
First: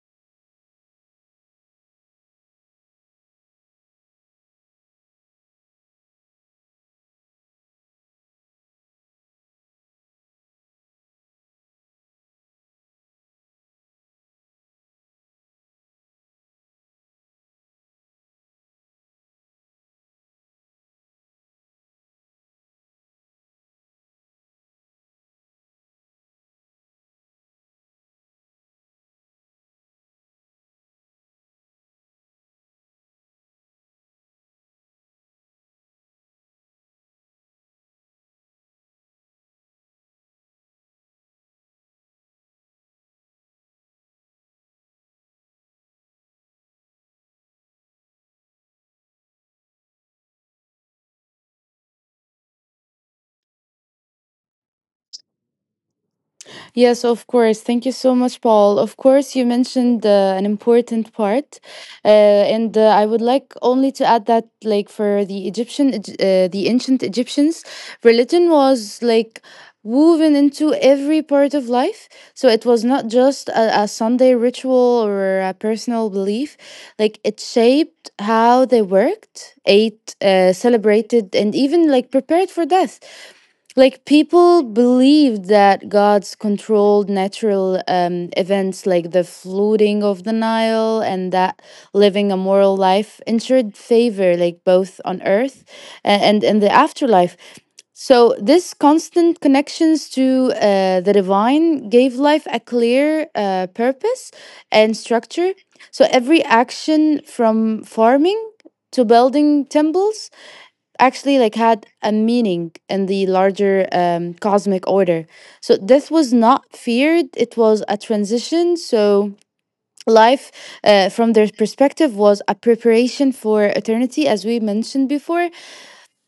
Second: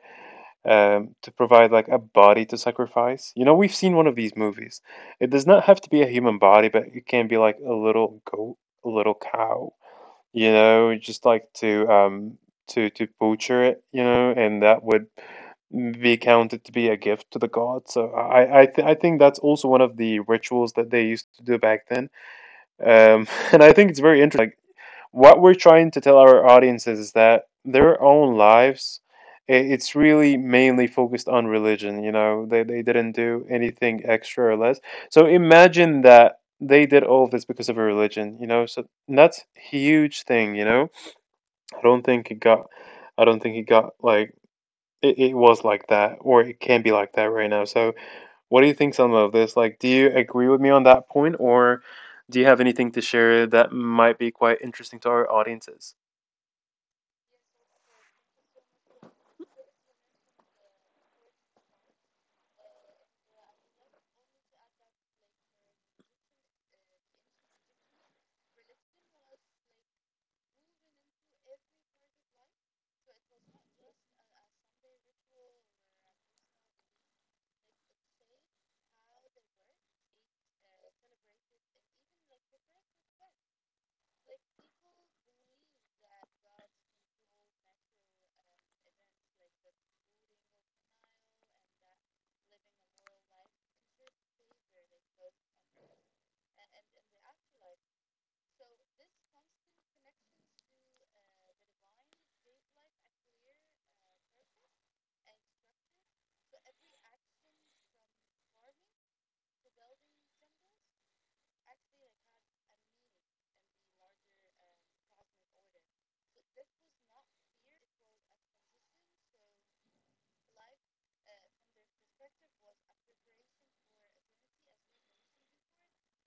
[SPEAKER 1] um, to provide like a body to sacrifice. You know, we've seen one of these movies. It does not have to be a human body, but it can be like a little goat, a little cow. You know, just like to to butcher it. You know, and that would be counted to be a gift to the god. So I think that's also one of the rituals that they used to do back then. And I think it's very interesting. Like, what we're trying to tell our audiences is that their own lives, it's really mainly focused on religion. You know, they didn't do anything extra or less. So imagine that they did all of this because of a religion. You know, so and that's huge thing. You know, I don't think it got, I don't think it got like it was like that or it can be like that right now. So what do you think, Selma, of this? Like, do you agree with me on that point, or do you have anything to share that might be quite interesting to our audiences?
[SPEAKER 2] Yes, of course. Thank you so much, Paul. Of course, you mentioned an important part, and I would like only to add that, like for the ancient Egyptians, religion was like woven into every part of life. So it was not just a Sunday ritual or a personal belief. Like it shaped how they worked, ate, celebrated, and even like prepared for death, like people believed that gods controlled natural events, like the flooding of the Nile, and that living a moral life ensured favor, like both on earth and in the afterlife. So this constant connections to the divine gave life a clear purpose and structure. So every action, from farming to building temples, actually like had a meaning in the larger cosmic order. So death was not feared, it was a transition. So life, from their perspective, was a preparation for eternity, as we mentioned before.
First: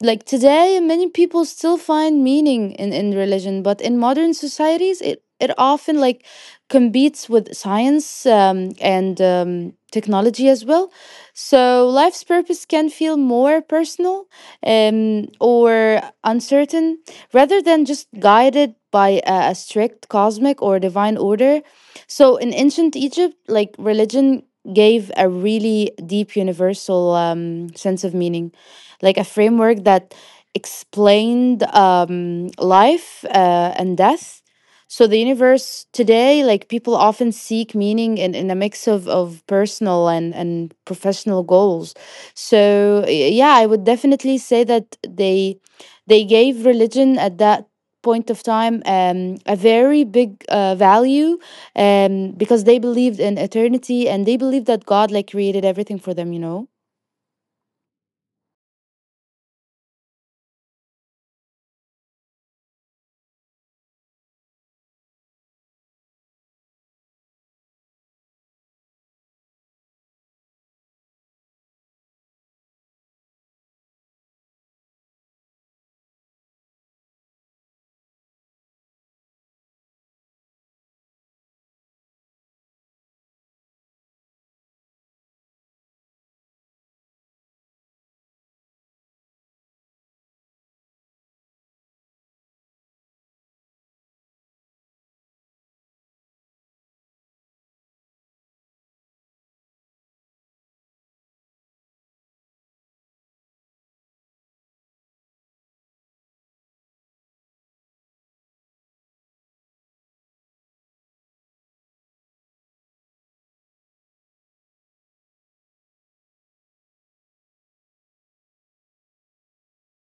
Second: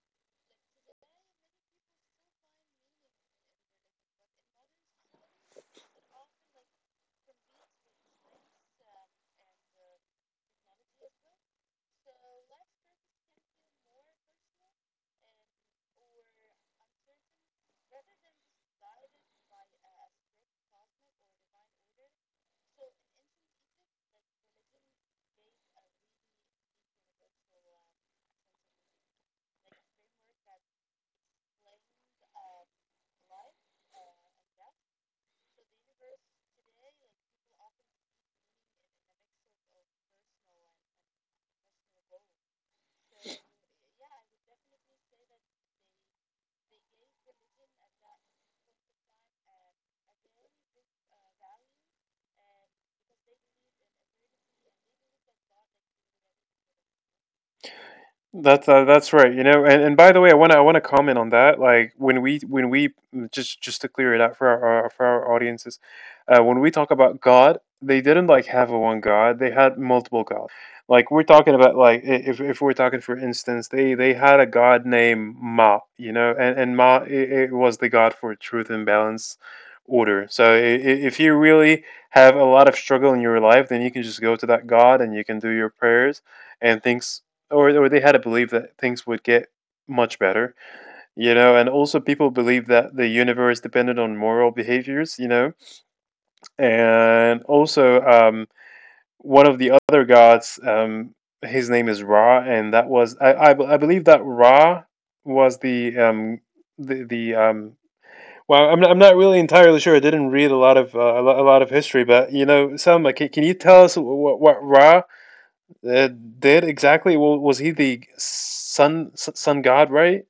[SPEAKER 2] Like today, many people still find meaning in religion, but in modern societies, it often like competes with science, and technology as well. So life's purpose can feel more personal, or uncertain, rather than just guided by a strict cosmic or divine order. So in ancient Egypt, like religion gave a really deep universal sense of meaning, like a framework that explained, life and death. So the universe today, like people often seek meaning in a mix of personal and professional goals. So yeah, I would definitely say that they gave religion at that point of time, a very big value, because they believed in eternity, and they believed that God like created everything for them, you know.
[SPEAKER 1] That's right. You know, and by the way, I want to comment on that. Like when we just to clear it out for our for our audiences, when we talk about God, they didn't like have a one God. They had multiple gods. Like we're talking about if we're talking for instance, they had a God named Ma. You know, and Ma it was the God for truth and balance, order. If you really have a lot of struggle in your life, then you can just go to that God and you can do your prayers and things or they had a belief that things would get much better, you know, and also people believe that the universe depended on moral behaviors, you know, and also one of the other his name is Ra, and that was I believe that Ra was the the the um. Well, I'm not really entirely sure. I didn't read a lot of a lot of history, but you know, Selma, can you tell us what Ra uh, did exactly. Well, was he the sun god, right?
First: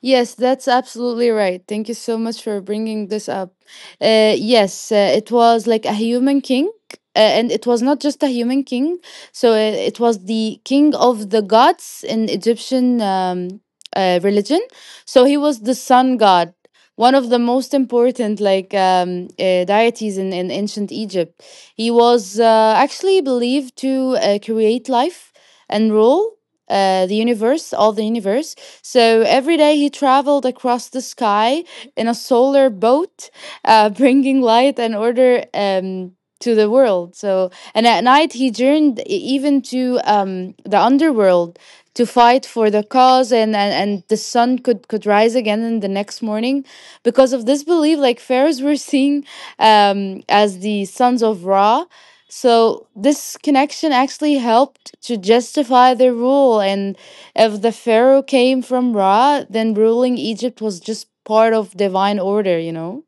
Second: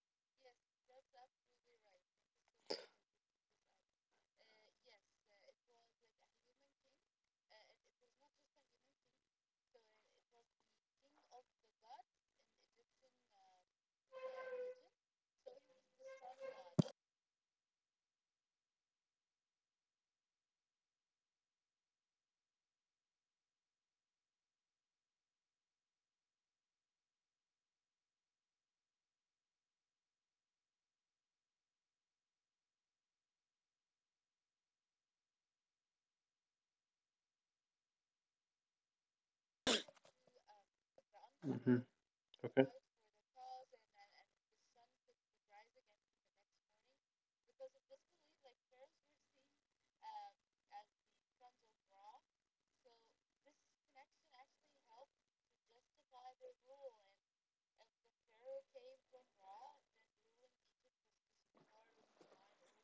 [SPEAKER 2] Yes, that's absolutely right. Thank you so much for bringing this up. Yes, it was like a human king, and it was not just a human king. So it was the king of the gods in Egyptian religion. So he was the sun god, one of the most important, like deities in ancient Egypt. He was actually believed to create life and rule the universe, all the universe. So every day, he traveled across the sky in a solar boat, bringing light and order, to the world. So, and at night he journeyed even to, the underworld,
[SPEAKER 1] Hmm.
[SPEAKER 2] to fight for the
[SPEAKER 1] Okay.
[SPEAKER 2] cause, and the sun could rise again in the next morning. Because of this belief, like pharaohs were seen, as the sons of Ra. So this connection actually helped to justify their rule, and if the pharaoh came from Ra, then ruling Egypt was just part of divine order, you know?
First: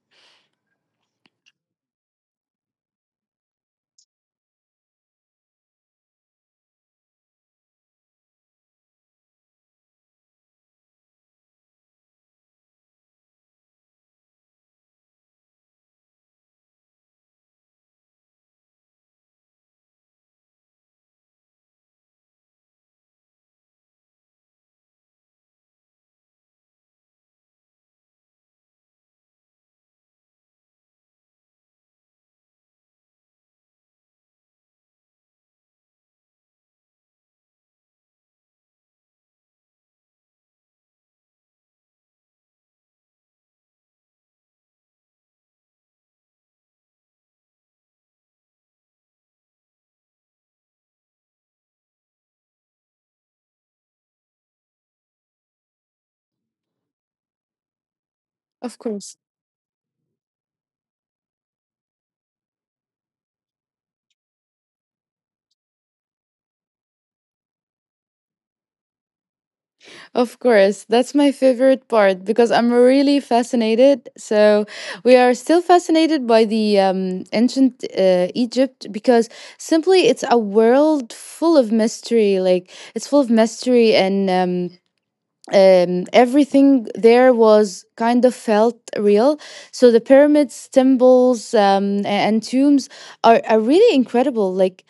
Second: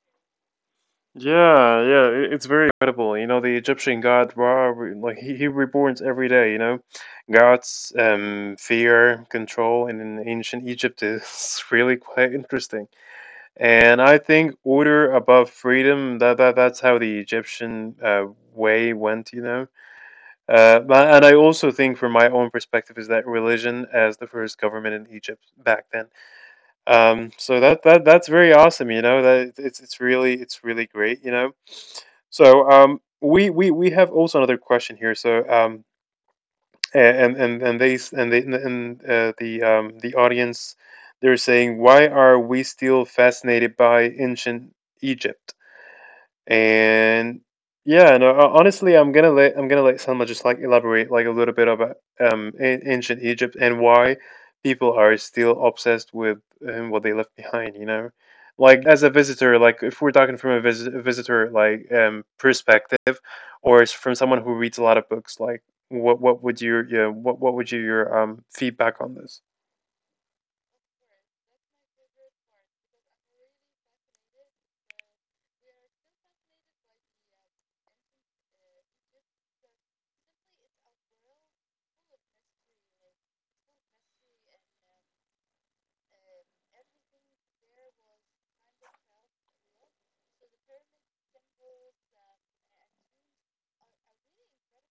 [SPEAKER 1] Yeah, yeah. It's very incredible. You know, the Egyptian god Ra, like he reborns every day. You know, fear, control, and in ancient Egypt is really quite interesting. And I think order above freedom. That's how the Egyptian way went. You know. And I also think, from my own perspective, is that religion as the first government in Egypt back then so that's very awesome, you know, that it's really great, you know. So we have also another question here, so a- and they s- and they and the audience, they're saying, why are we still fascinated by ancient Egypt? And yeah, no, honestly, I'm gonna let Selma just like elaborate like a little bit about ancient Egypt and why people are still obsessed with what they left behind, you know?
[SPEAKER 2] Of
[SPEAKER 1] Like as a
[SPEAKER 2] course.
[SPEAKER 1] visitor, like if we're talking from a visitor like perspective or from someone who reads a lot of books, like what would your yeah, what would you your feedback on this?
[SPEAKER 2] Of course. That's my favorite part because I'm really fascinated. So we are still fascinated by the ancient Egypt, because simply, it's a world full of mystery. Like, it's full of mystery and, everything there was kind of felt real. So the pyramids, temples, and tombs are really incredible. Like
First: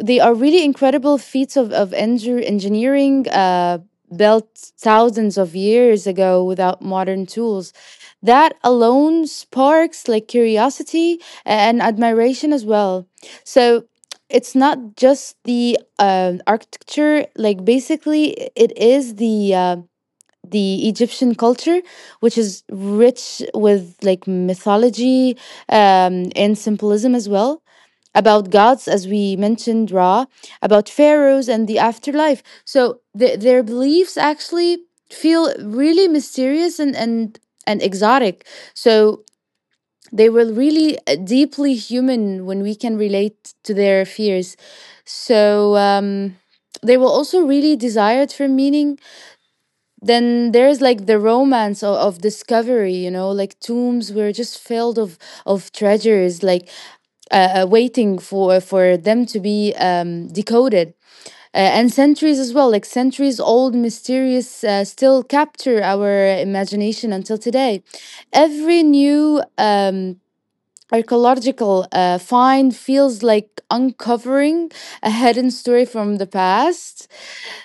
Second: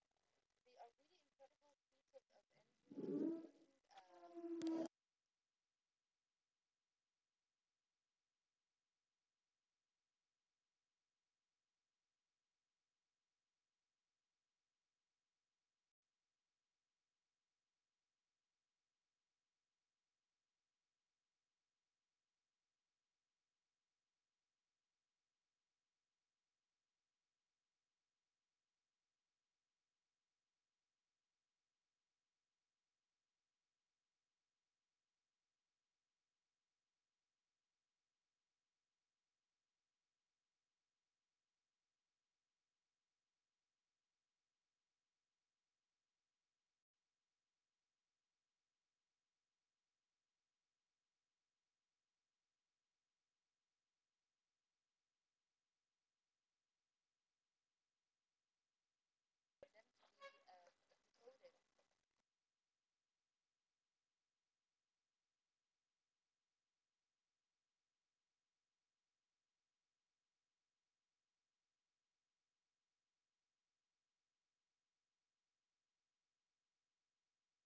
[SPEAKER 2] they are really incredible feats of engineering, built thousands of years ago without modern tools. That alone sparks like curiosity and admiration as well. So it's not just the architecture, like basically it is the Egyptian culture, which is rich with, like, mythology, and symbolism as well, about gods, as we mentioned, Ra, about pharaohs and the afterlife. So their beliefs actually feel really mysterious, and exotic. So they were really, deeply human when we can relate to their fears. So, they were also really desired for meaning. Then there's like the romance of discovery, you know, like tombs were just filled of treasures, like waiting for them to be, decoded, and centuries as well, like centuries old mysterious still capture our imagination until today. Every new, archaeological find feels like uncovering a hidden story from the past.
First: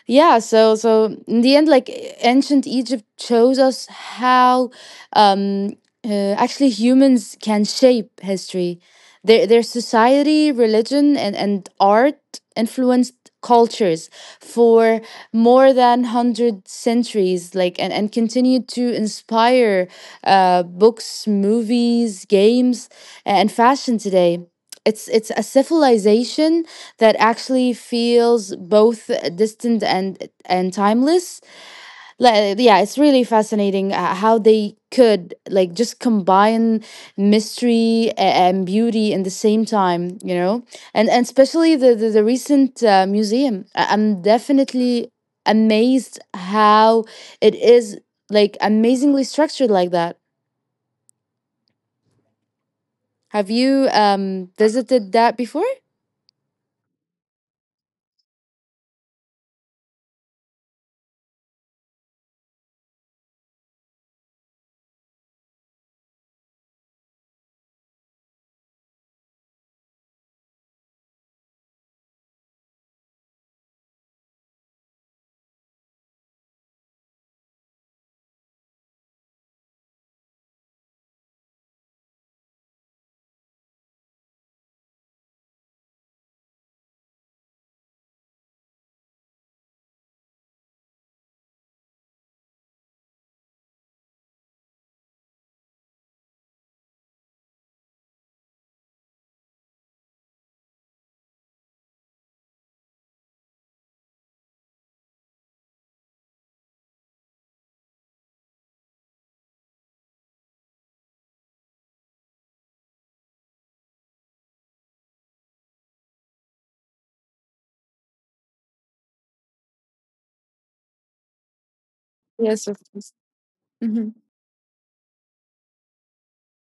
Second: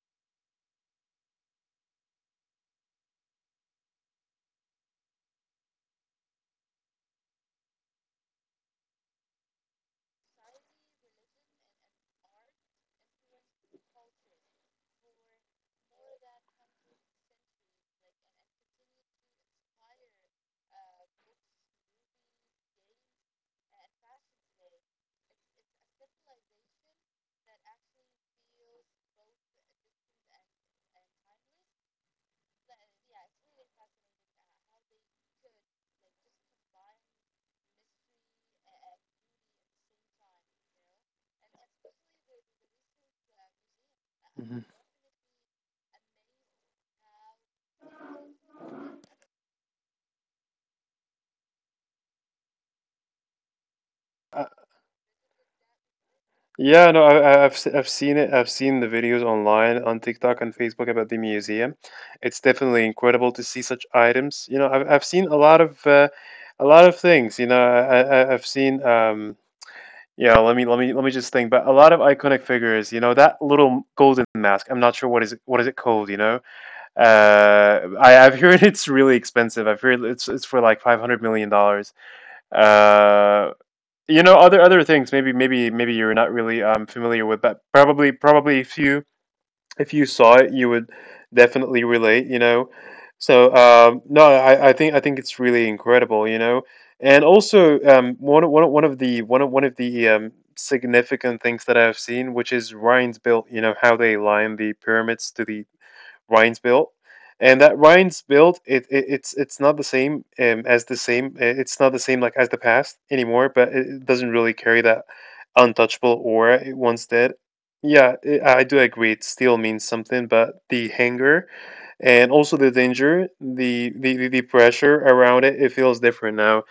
[SPEAKER 2] Yeah, so in the end, like ancient Egypt shows us how, um actually, humans can shape history. Their society, religion, and art influenced cultures for more than 100 centuries, like, and continued to inspire books, movies, games, and fashion today. It's a civilization that actually feels both distant and timeless. Like, yeah, it's really fascinating, how they could like just combine mystery and beauty in the same time, you know, and especially the recent museum. I'm
[SPEAKER 1] Mhm.
[SPEAKER 2] definitely amazed how it is like amazingly structured like that. Have you visited that before?
[SPEAKER 1] Yeah, no, I've seen it. I've seen the videos online on TikTok and Facebook about the museum. It's definitely incredible to see such items. You know, I've seen a lot of things. You know, I've seen yeah. Let me just think. But a lot of iconic figures. You know, that little golden mask. I'm not sure what is it called. You know, I I've heard it's really expensive. I've heard it's for like $500 million. Uh you know, other things, maybe you're not really familiar with, but probably if you saw it you would definitely relate, you know. So no I think I think it's really incredible, you know. And also one of- one of- one of the significant things that I've seen, which is Ryan's built, you know, how they line the pyramids to the Rhine's build, and that Rhine's build, it's not the same It's not the same like as the past anymore, but it doesn't really carry that untouchable aura it once did. Yeah, I do agree. It still means something, but the hanger and also the danger, the pressure around it feels different now.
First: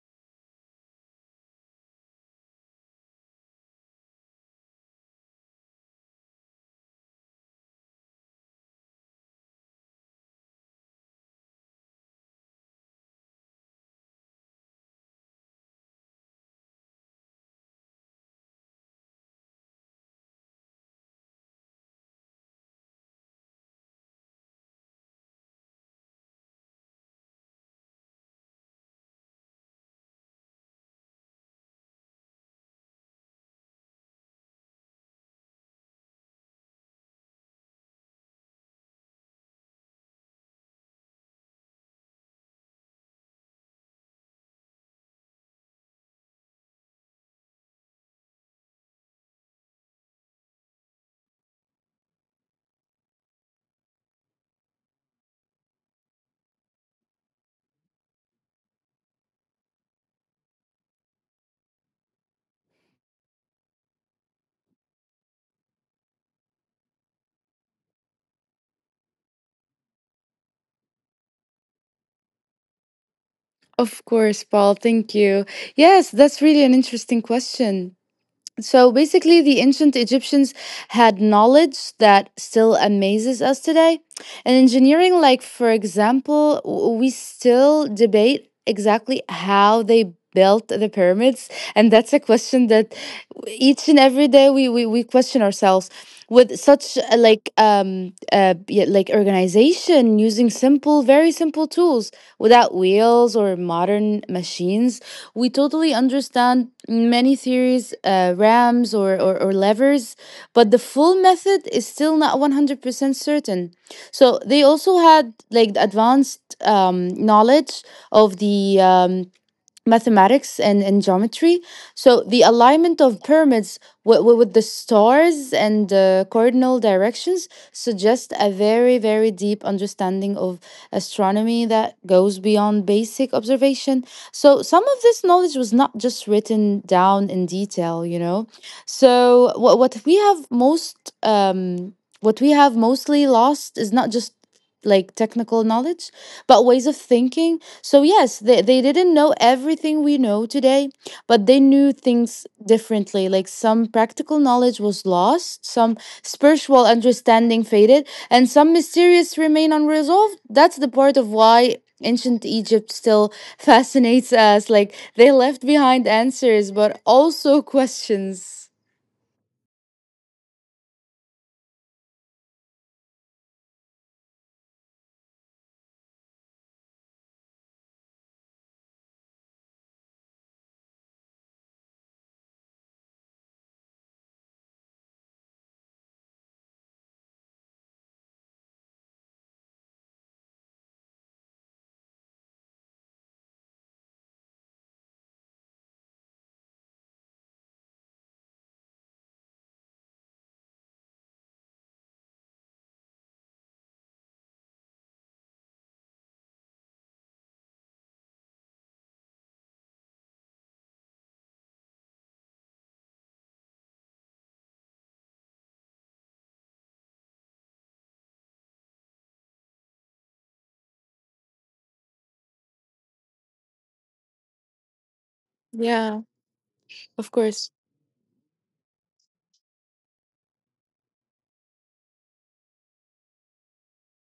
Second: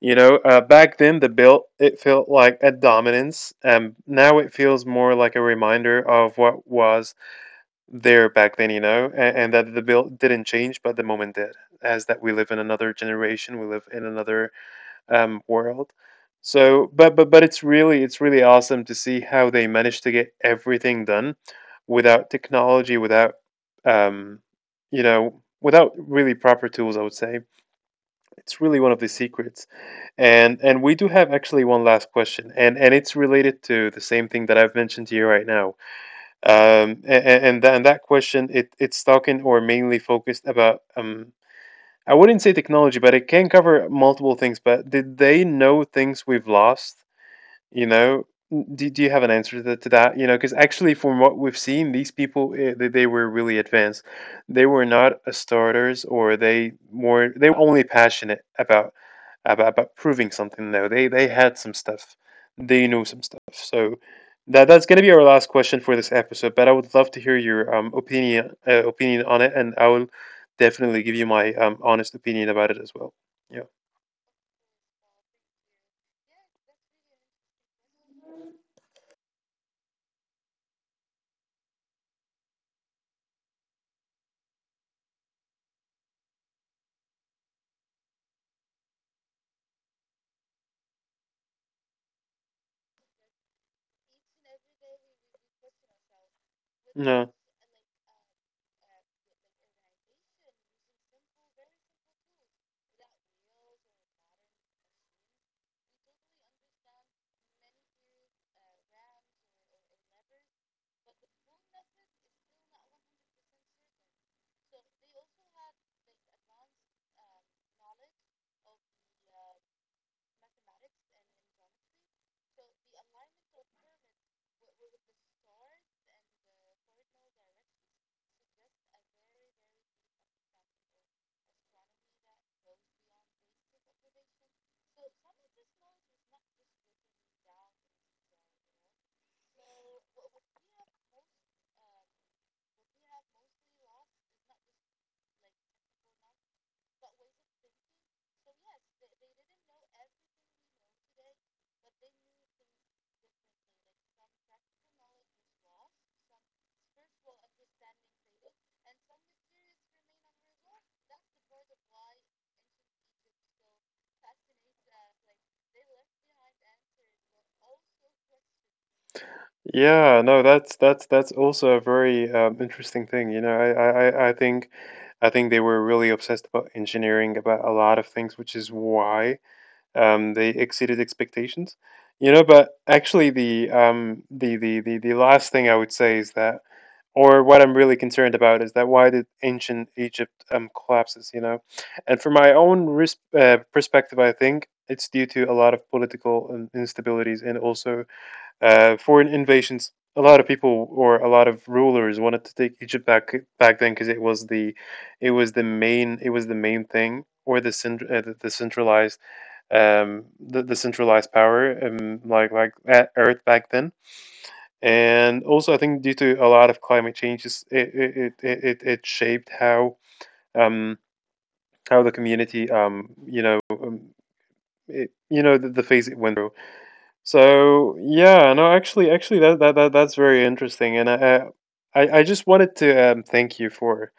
[SPEAKER 1] You know, back then the build it felt like a dominance, and now it feels more like a reminder of what was there back then, you know, and that the bill didn't change, but the moment did, as that we live in another generation, we live in another world. So, but it's really awesome to see how they managed to get everything done without technology, without um, you know, without really proper tools. I would say it's really one of the secrets. And we do have actually one last question, and it's related to the same thing that I've mentioned to you right now, and that question, it's talking or mainly focused about I wouldn't say technology, but it can cover multiple things. But did they know things we've lost? You know, do you have an answer to that? You know, because actually, from what we've seen, these people eh, they were really advanced. They were not a starters, or they more they were only passionate about about proving something. Though they had some stuff, they knew some stuff. So that's gonna be our last question for this episode. But I would love to hear your opinion on it, and I will definitely give you my honest opinion about it as well. Yeah.
[SPEAKER 2] Of course, Paul. Thank you. Yes, that's really an interesting question. So basically, the ancient Egyptians had knowledge that still amazes us today. And engineering, like for example, we still debate exactly how they built the pyramids. And that's a question that each and every day we question ourselves with such,
[SPEAKER 1] No.
[SPEAKER 2] like yeah, like organization using simple, very simple tools without wheels or modern machines. We totally understand many theories, rams or levers, but the full method is still not 100% certain. So they also had like the advanced, knowledge of the, mathematics and geometry. So the alignment of pyramids with the stars and, cardinal directions, suggest a very, very deep understanding of astronomy that goes beyond basic observation. So some of this knowledge was not just written down in detail, you know. So what we have mostly lost is not just like technical knowledge, but ways of thinking. So, yes, they didn't know everything we know today, but they knew things differently. Like some practical knowledge was lost, some spiritual understanding faded, and some mysterious remain unresolved. That's the part of why ancient Egypt still fascinates us. Like they left behind answers, but also questions.
[SPEAKER 1] Yeah, no, that's that's also a very interesting thing. You know, I think they were really obsessed about engineering, about a lot of things, which is why they exceeded expectations. You know, but actually the the last thing I would say is that, or what I'm really concerned about is that why did ancient Egypt collapses, you know? And from my own risk perspective, I think it's due to a lot of political instabilities and also foreign invasions. A lot of people or a lot of rulers wanted to take Egypt back back then because it was the it was the main thing or the centralized the centralized power like at Earth back then. And also, I think due to a lot of climate changes, it shaped um, how the community you know the phase it went through. So yeah, no, actually, that's very interesting, and I just wanted to thank you for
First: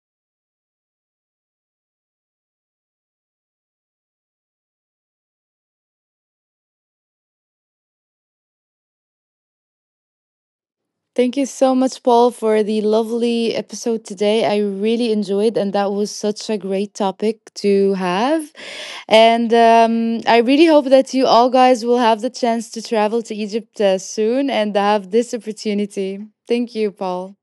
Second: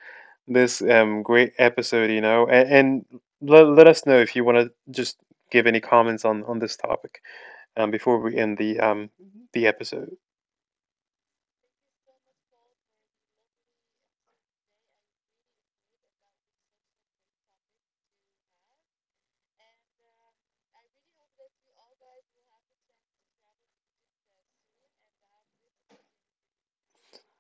[SPEAKER 1] this great episode, you know, and let let us know if you want to just give any comments on this topic before we end the episode.
[SPEAKER 2] Thank you so much, Paul, for the lovely episode today. I really enjoyed, and that was such a great topic to have. And I really hope that you all guys will have the chance to travel to Egypt soon and have this opportunity. Thank you, Paul.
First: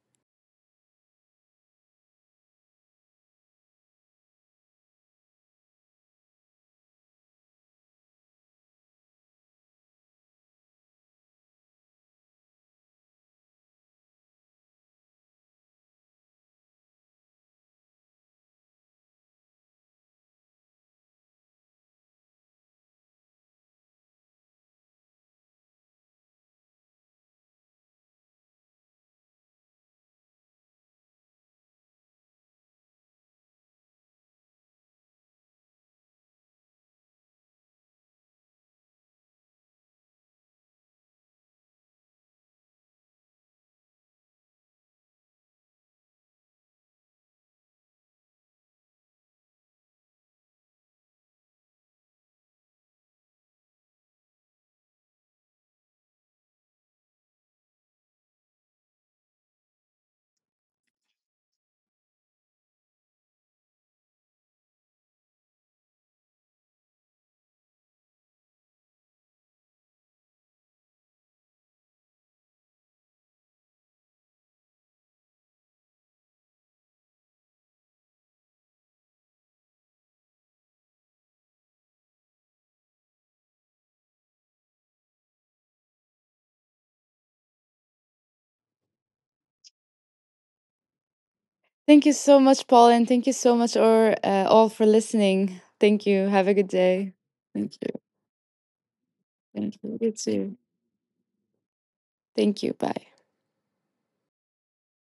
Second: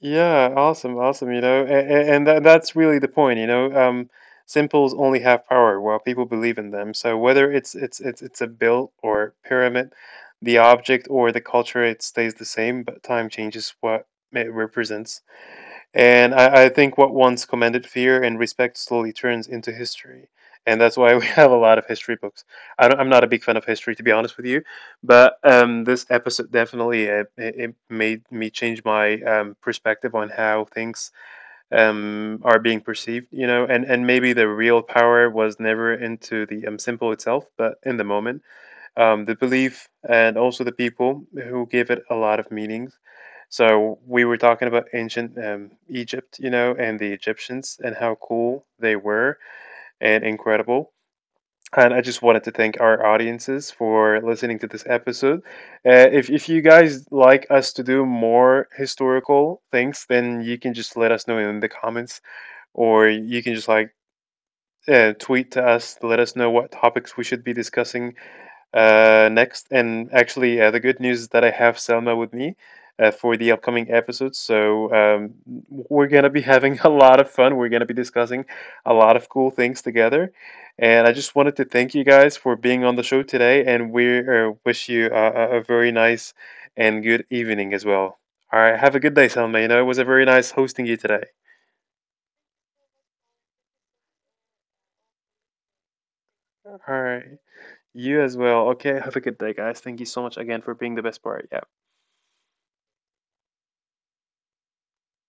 [SPEAKER 1] Yeah, awesome, awesome. You know, and that's really the point. You know, symbols only have power while people believe in them. So whether it's it's a built or pyramid, the object or the culture, it stays the same, but time changes what it represents. And I think what once commended fear and respect slowly turns into history. And that's why we have a lot of history books. I'm not a big fan of history, to be honest with you, but this episode definitely it made me change my perspective on how things are being perceived. You know, and maybe the real power was never into the symbol itself, but in the moment the belief and also the people who give it a lot of meanings. So we were talking about ancient Egypt, you know, and the Egyptians and how cool they were and incredible. And I just wanted to thank our audiences for listening to this episode. If you guys like us to do more historical things, then you can just let us know in the comments, or you can just like tweet to us to let us know what topics we should be discussing next, and actually, the good news is that I have Selma with me for the upcoming episodes. So we're gonna be having a lot of fun. We're gonna be discussing a lot of cool things together. And I just wanted to thank you guys for being on the show today, and we wish you a very nice and good evening as well. All right, have a good day, Selma. You know, it was a very nice hosting you today.
[SPEAKER 2] Thank you so much, Paul, and thank you so much, or all, for listening. Thank you. Have a good
[SPEAKER 1] All
[SPEAKER 2] day.
[SPEAKER 1] right,
[SPEAKER 2] Thank you.
[SPEAKER 1] you as well. Okay, have a good day,
[SPEAKER 2] Thank
[SPEAKER 1] guys.
[SPEAKER 2] you.
[SPEAKER 1] Thank
[SPEAKER 2] You
[SPEAKER 1] you so much
[SPEAKER 2] too.
[SPEAKER 1] again for being the best part. Yeah.
[SPEAKER 2] Thank you. Bye.